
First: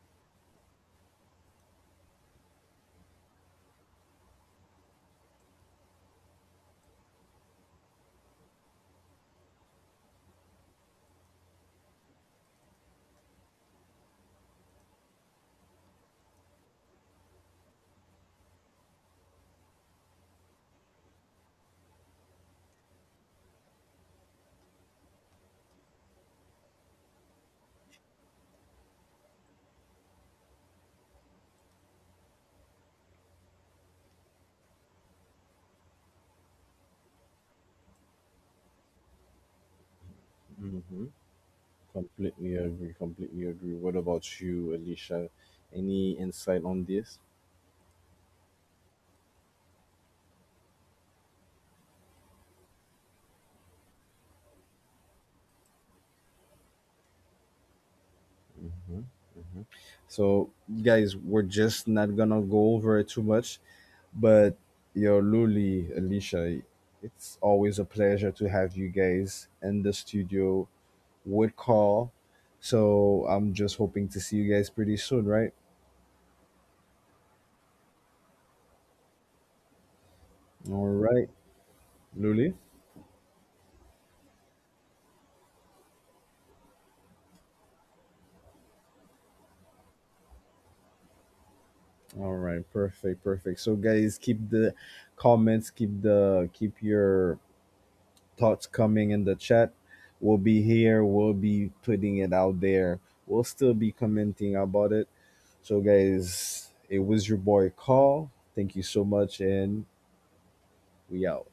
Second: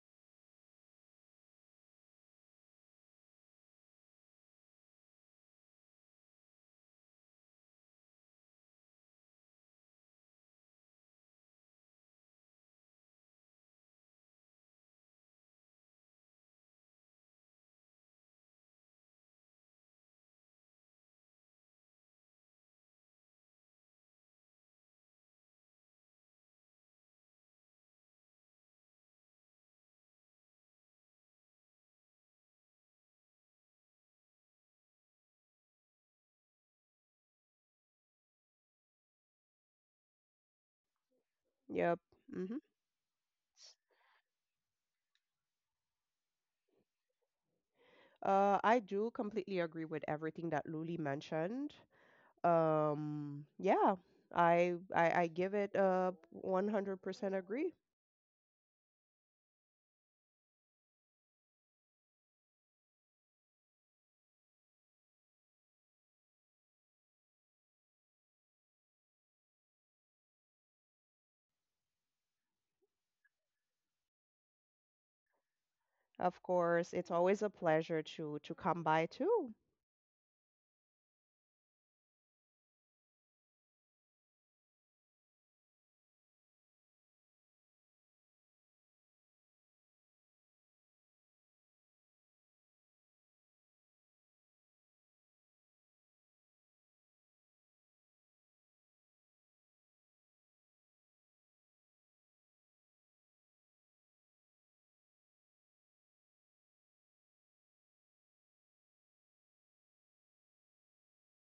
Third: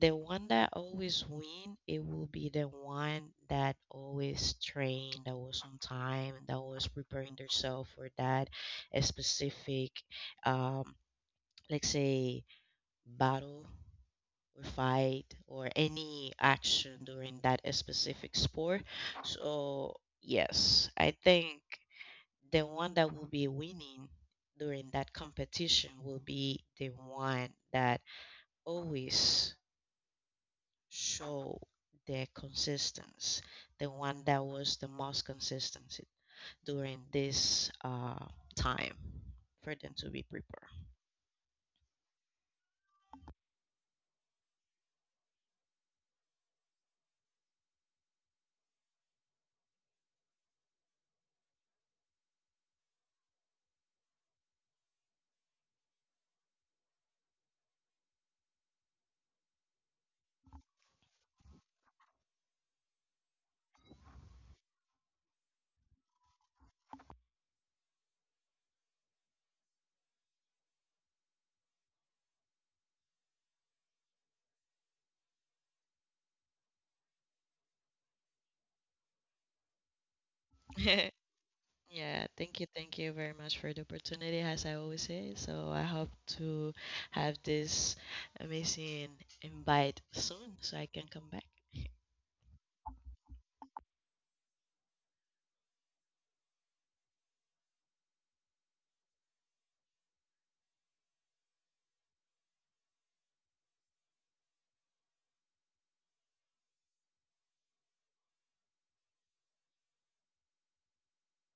Speaker 3: The one that always win, it will be the one that always trained, that was on time, that was preparing themselves for that a specific um let's say battle or fight or any action during that specific sport. So, yes, I think the one that will be winning during that competition will be the one that always show their consistency, the one that was the most consistent during this uh, time for them to be prepared.
Speaker 1: Hmm.
Speaker 2: Yep.
Speaker 1: Completely
Speaker 2: Mhm.
Speaker 1: agree. Completely agree. What about you, Alicia? Any insight on this?
Speaker 2: Uh, I do completely agree with everything that Luli mentioned. Um, yeah, I, I I give it a one hundred percent agree.
Speaker 1: So, guys, we're just not gonna go over it too much, but yo, Luli, Alicia, it's always a pleasure to have you guys in the studio with Carl. So, I'm just hoping to see you guys pretty soon, right?
Speaker 2: Of course, it's always a pleasure to to come by too.
Speaker 1: All right,
Speaker 3: Yeah,
Speaker 1: Luli.
Speaker 3: thank you, thank you very much for the opportunity, as I always say. So I hope to have this amazing invite soon so I can come back.
Speaker 1: All right, perfect, perfect. So, guys, keep the comments, keep the keep your thoughts coming in the chat. We'll be here. We'll be putting it out there. We'll still be commenting about it. So, guys, it was your boy Call. Thank you so much, and we out.